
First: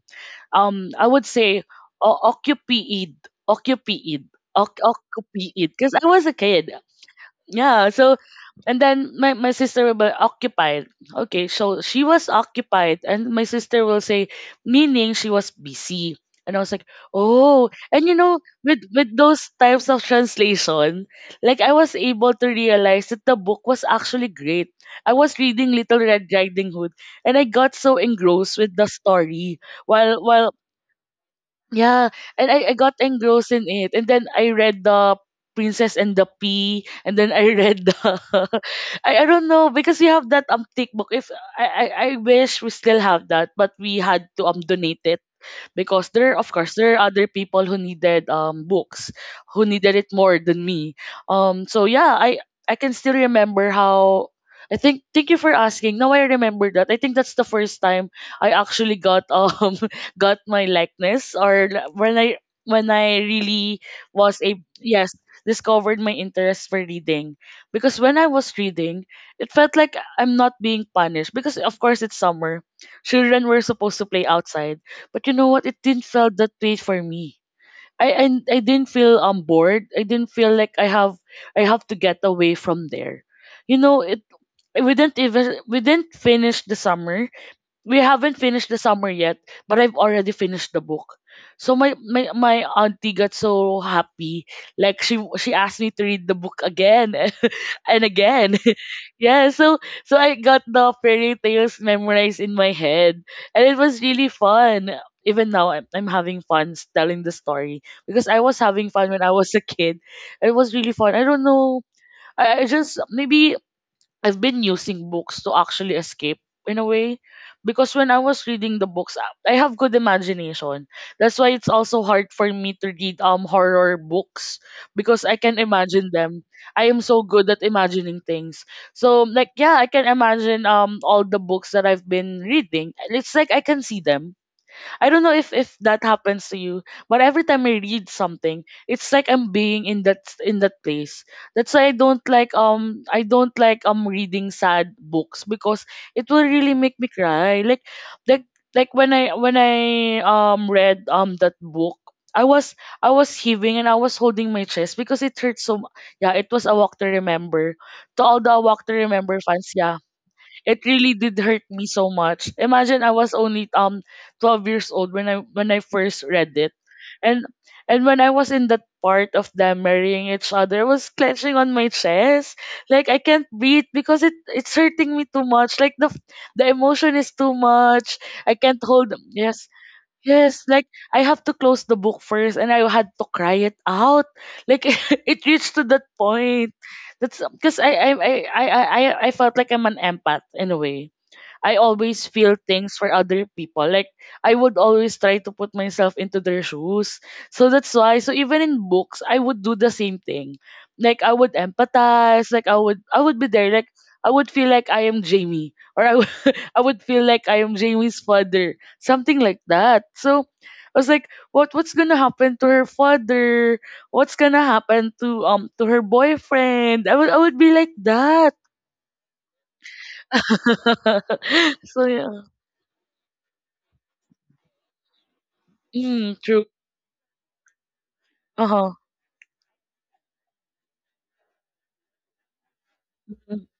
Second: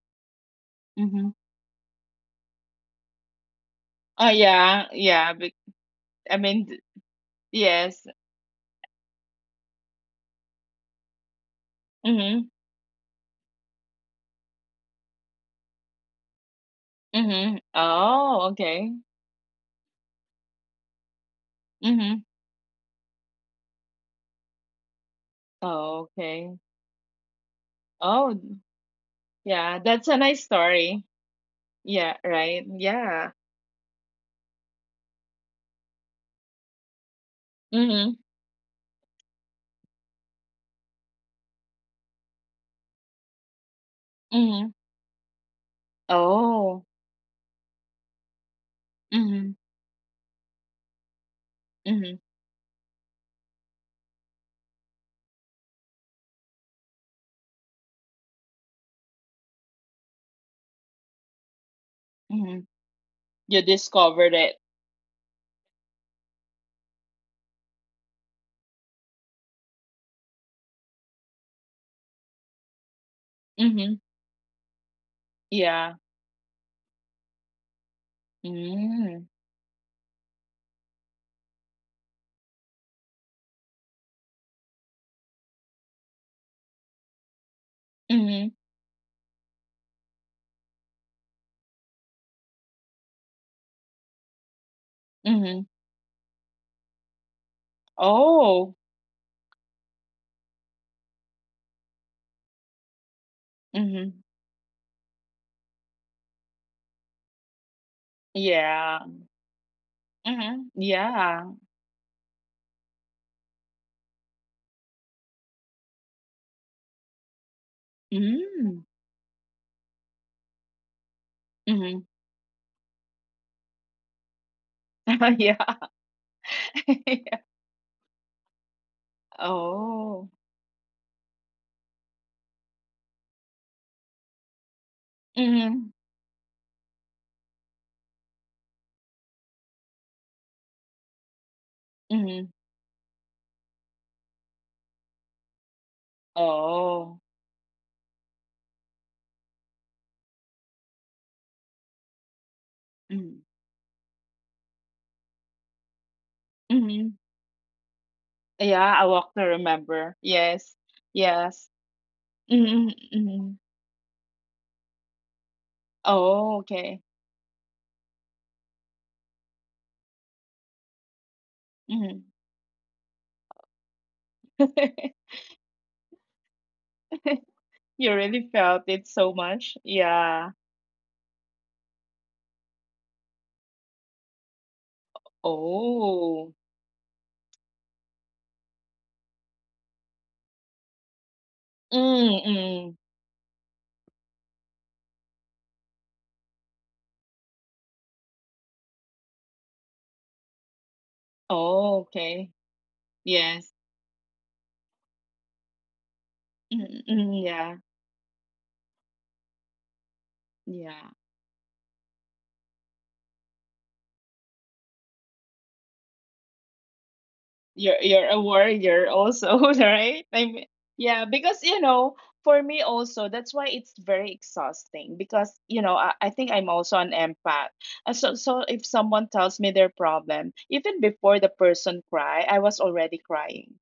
I would mm-hmm. say o- occupied, occupied, Oh yeah, yeah. occupied, because I was a I mean, kid. th Yeah, yes. so and then my sister will be occupied. Okay, so she was Mhm, occupied and my sister will say, meaning she was busy. And I was like, mhm. oh, and Oh, with okay. with those types of translation, like I was Mhm. able to realize that the book was actually great. I was reading Little Oh, Red okay. Riding Hood, and I got so Oh, d- engrossed with the story. yeah, that's a nice While story. Yeah, Yeah, and right. I got Yeah. engrossed in it. And then I read the Princess and the Pea, and then I read the Mhm, I don't know because we have that thick book. If I wish we still have that, but we had to mhm. donate it because there, of course, Oh. there are other people who needed books, Mhm, who needed it more than me. So yeah, mhm, I can still remember how. I think thank you for asking, now I remember that. I think that's the first time I actually got got my likeness or when i mhm. when i You really discovered was a it. yes, discovered my interest for reading. Because when I was reading, it felt like I'm not being punished. Because of course it's summer, children were supposed Mhm. to play outside, but you know what? It Yeah. didn't felt that way for me. I didn't feel Mm. Bored. I didn't feel like I have to get away from there. You know, it we didn't even we didn't finish the summer. We haven't Mhm, finished the summer yet, but I've already finished the book. So my auntie got so happy. Like she mhm. asked me to read the book again and again. Oh. Yeah, so so I got the fairy tales memorized in my head, and it was Mhm. really fun. Even now, I'm having fun telling the story because I was having Yeah. fun when I was a kid. It Mhm. was really fun. I don't Yeah. know. I just maybe I've been using books to actually escape, in a way, because when I was reading Mm. the books, I have good imagination. That's why it's also Mhm. hard for me to read horror books, because I Yeah. can imagine them. I am so good at imagining things. So like yeah, I can Oh. imagine all the books that I've been reading. It's like I can see them. I don't know if Mhm. that happens to you, but every time I read something, it's like I'm being in that place. That's why Mhm. I don't like reading sad books, because it will really make me Oh. cry. Like like when I read that book, I was I was Mm. heaving and I was holding my chest because it hurt so yeah, it was A Walk to Mhm. Remember. To all the A Walk to Yeah, A Walk Remember to fans, yeah, Remember. Yes. it really did hurt Yes. me so much. Mhm, Imagine I was mhm. only 12 years old when I first read Oh, it. okay. And when I was in that part of them marrying each other, I was clenching on my Mhm. chest. Like I can't breathe because it's hurting me too much. Like the emotion is too You much. really I felt can't it hold so yes, much? Yeah. yes, like I have to close the book first and I had to cry it out. Like it reached to that Oh. point. That's because I felt like I'm an empath in a way. I always Mm, feel mm. things for other people. Like I would always try to put myself into their shoes. So that's why, so even in books I would do the same thing. Like I would Oh, okay. empathize, like I would be Yes. there. Like I would feel like I am Jamie, or I would, I would Mm, feel mm, like I am yeah. Jamie's father. Something like that. So I was Yeah. like, what's going to happen to her father? What's going to happen to her boyfriend? I would be like you're a that. warrior also, right? I mean, yeah, because you So know yeah. for me also that's why it's very exhausting because you know, I Mm, think true. I'm also an empath. So if Uh-huh. someone tells me their problem, even before the person cry I was already Mm. crying.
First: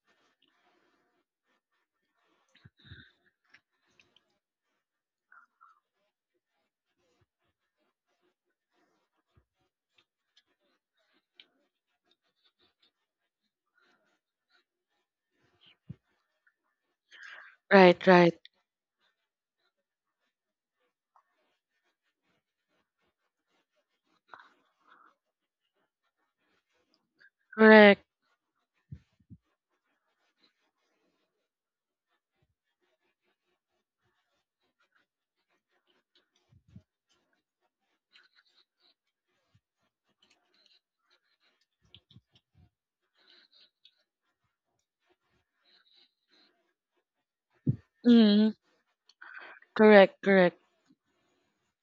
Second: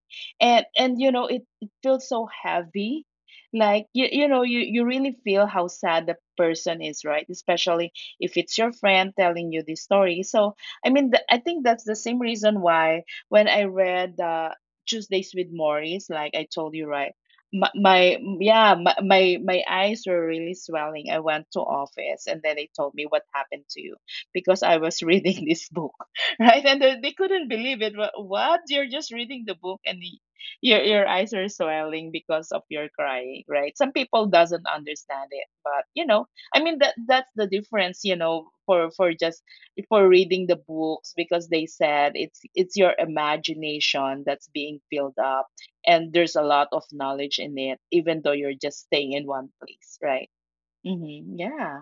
And you know, it feels so heavy like you know, you really feel how sad the person is, right? Especially if it's your friend telling you this story. So I mean, I think that's the same reason why when I read the Tuesdays with Morris, like I told you, right? My, Right, my right. yeah, my, my my eyes were really swelling. I went to office and then they told me what happened to you because I was reading this book, right? And they couldn't believe it. Correct. Wha- What? You're just reading the book and your eyes are swelling because of your crying, right? Some people doesn't understand it, but you know, I mean that that's the difference, you know, for just for reading the books because they said it's your imagination that's being filled up, and there's a lot of knowledge in it even though Mm, you're just staying in one place, correct, right? correct. Mm-hmm. Yeah,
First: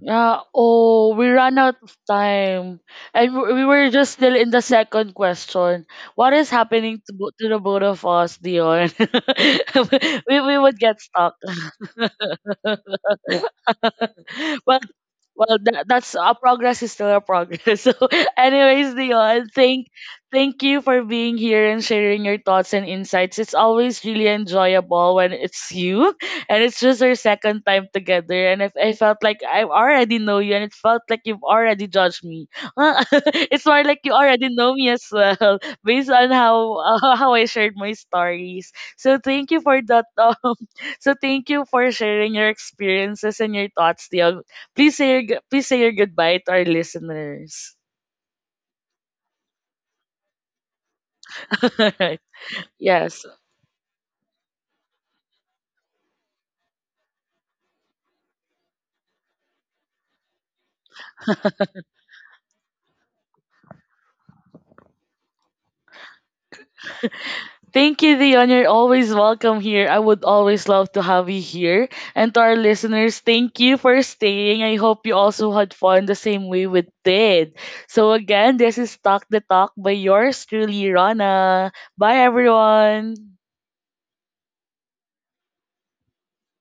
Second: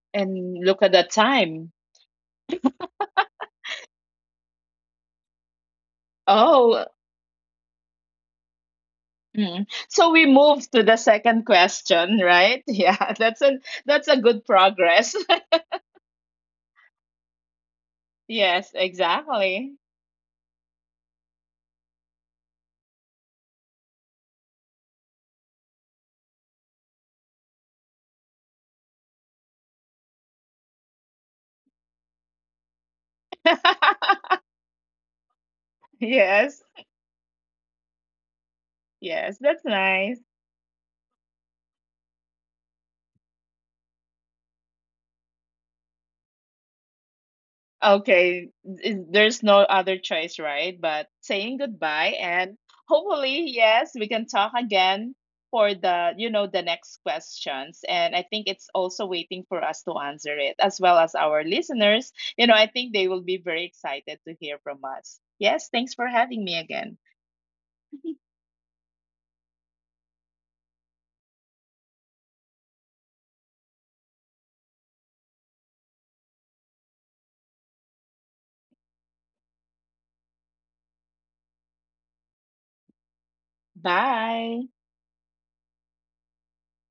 Yeah, and look at the oh, we ran time. out of time. And we were just still in the second question. What is Oh, happening to, to the both of us, Dion? mm. So we We move would to get the stuck. second question, right? Yeah, that's a good Well, progress. well, that's a progress, is still a progress. So, Yes, anyways, Dion, exactly. Thank you for being here and sharing your thoughts and insights. It's always really enjoyable when it's you, and it's just our second time together. And if I felt like I already know you, and it felt like you've already judged me, it's more like you already know me as well, based on Yes. how how I shared my stories. So, Yes, thank you that's for that. nice. Um, so thank you for sharing your experiences and your thoughts, Tiago. Please say please say your goodbye to our listeners. Okay, there's no other choice, right? But saying goodbye and Yes. hopefully, yes, we can talk again for the, you know, the next questions. And I think it's also waiting for us to answer it, as well as our listeners. You know, I think they will be very excited to hear from us. Yes, thanks for having me again. Thank you, Dion. You're always welcome here. I would always love to have you here. And to our listeners, thank you for staying. I hope you also had fun the same way we did. So again, this is Talk the Talk by yours truly, Rana. Bye, everyone. Bye.